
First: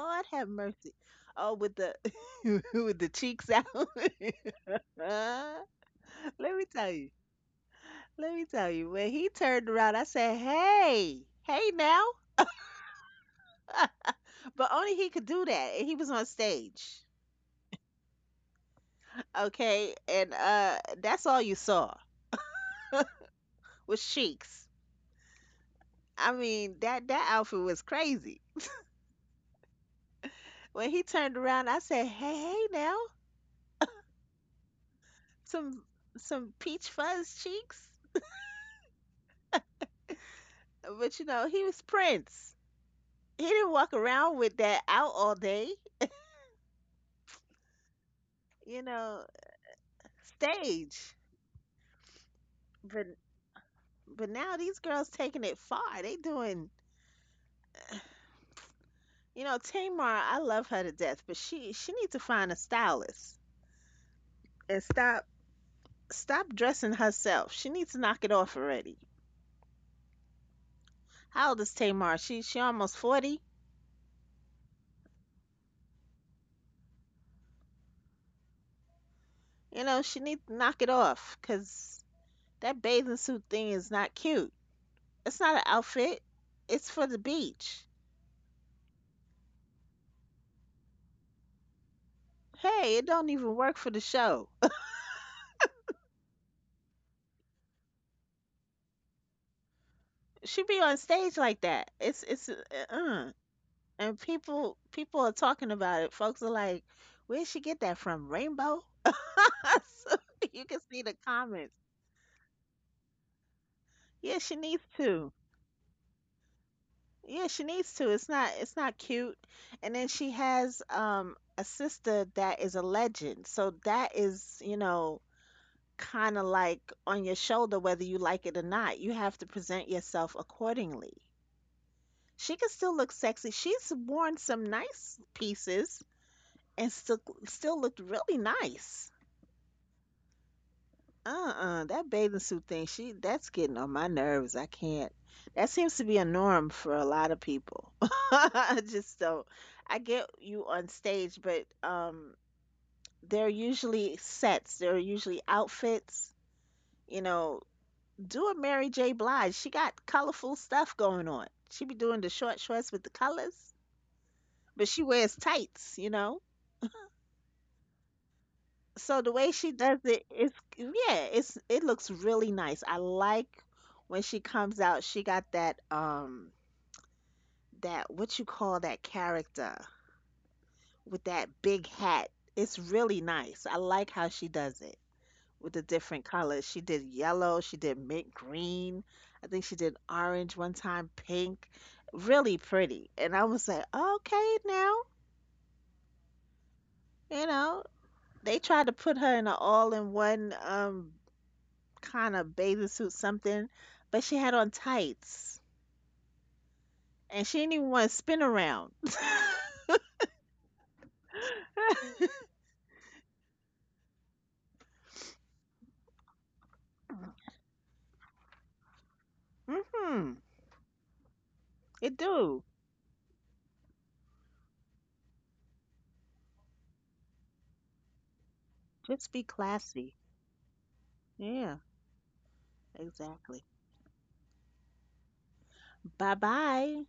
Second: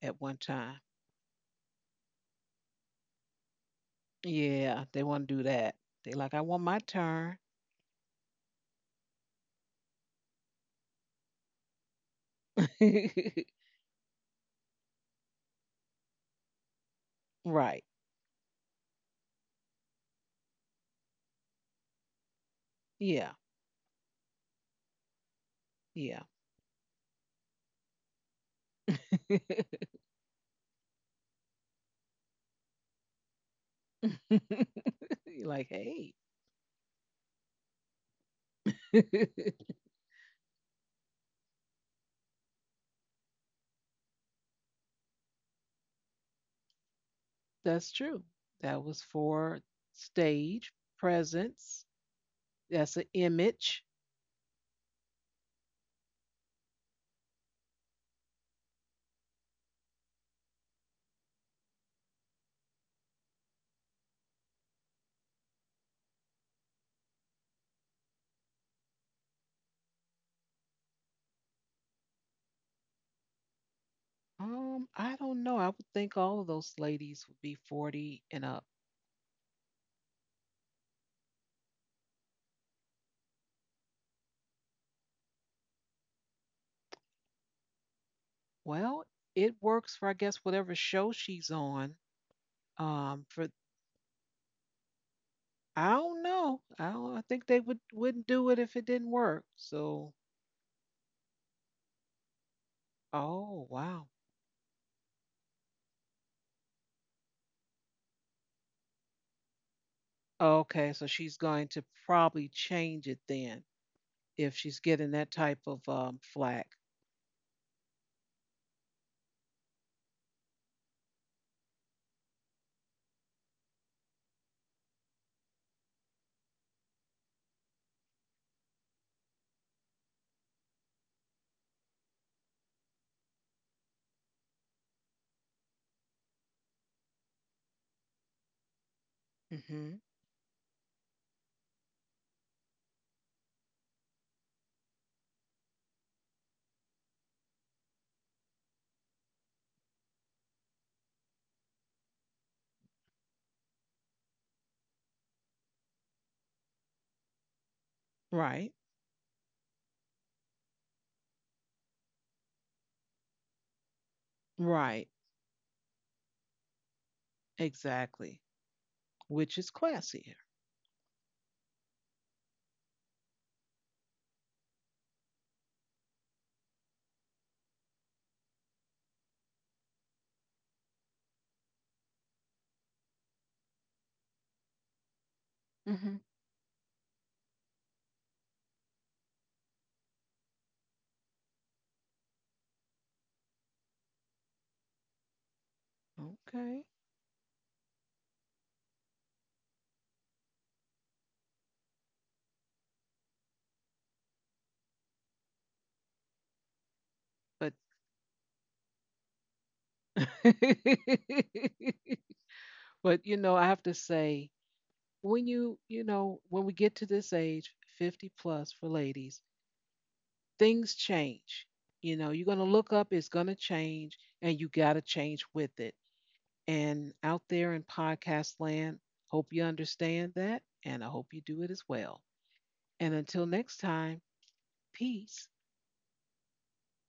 A: at one
B: have
A: time.
B: mercy. Oh, with the with the cheeks out.
A: Yeah, they want to do
B: Uh,
A: that. They like, I
B: Let
A: want
B: me
A: my
B: tell you.
A: turn.
B: Let me tell you, when he turned around, I said, Hey, hey now. But only he could do that. And he was on stage.
A: Right.
B: Okay. And that's all you saw
A: Yeah.
B: was cheeks.
A: Yeah.
B: I mean, that outfit was crazy.
A: You're
B: When he turned around, I said, Hey, hey now.
A: like,
B: Some
A: hey,
B: some peach fuzz cheeks. But he was Prince. He didn't walk around with that out all day,
A: that's true. That
B: you
A: was
B: know,
A: for stage
B: stage.
A: presence. That's an
B: But
A: image.
B: but now these girls taking it far. They doing. Tamar, I love her to death, but she needs to find a stylist and stop dressing herself. She needs to knock it off already. How old is Tamar? She almost 40.
A: I don't know. I would think all of those ladies would be 40 and up.
B: She needs to knock it off because that bathing suit thing is not cute. It's not an outfit. It's for the beach.
A: Well, it works for I guess whatever show she's on.
B: Hey, it don't
A: For
B: even work for the show.
A: I don't, know. I think they wouldn't do it if it didn't work. So,
B: She be on stage like that. It's uh
A: oh wow.
B: And people are talking about it. Folks are like, "Where'd she get that from? Rainbow?" So you can
A: Okay,
B: see
A: so
B: the
A: she's going
B: comments.
A: to probably change it then.
B: Yeah,
A: If
B: she
A: she's
B: needs
A: getting that
B: to.
A: type of flack.
B: Yeah, she needs to. It's not cute. And then she has a sister that is a legend. So that is, kind of like on your shoulder whether you like it or not. You have to present yourself accordingly. She can still look sexy. She's worn some nice pieces and still looked really nice.
A: Mm-hmm.
B: Uh-uh, that bathing suit thing, she that's getting on my nerves. I can't. That seems to be a norm for a lot of people. I just don't. I get you on stage, but they're usually sets. They're usually outfits. You know, do a
A: Right,
B: Mary J. Blige. She got colorful stuff going on. She be doing the short shorts with the colors, but she
A: right,
B: wears tights.
A: exactly,
B: So the way
A: which is
B: she does it
A: classier.
B: is, yeah, it looks really nice. I like when she comes out. She got that what you call that character with that big hat. It's really nice. I like how she does it with the
A: Mm-hmm.
B: different colors. She did yellow. She did mint green. I think she did orange one time, pink. Really pretty. And I was like, okay, now
A: Okay,
B: you know they tried to put her in an all-in-one kind of bathing suit something, but she had on tights and she
A: but
B: didn't even want to spin around.
A: but you know, I have to say, when we get to this age, 50 plus for ladies,
B: Mm-hmm.
A: things change.
B: It
A: You know, you're
B: do.
A: gonna look up, it's gonna change, and you gotta change with it. And out there in podcast land,
B: Just be
A: hope you
B: classy.
A: understand that, and I hope you do it
B: Yeah,
A: as well. And until
B: exactly.
A: next time, peace.
B: Bye bye.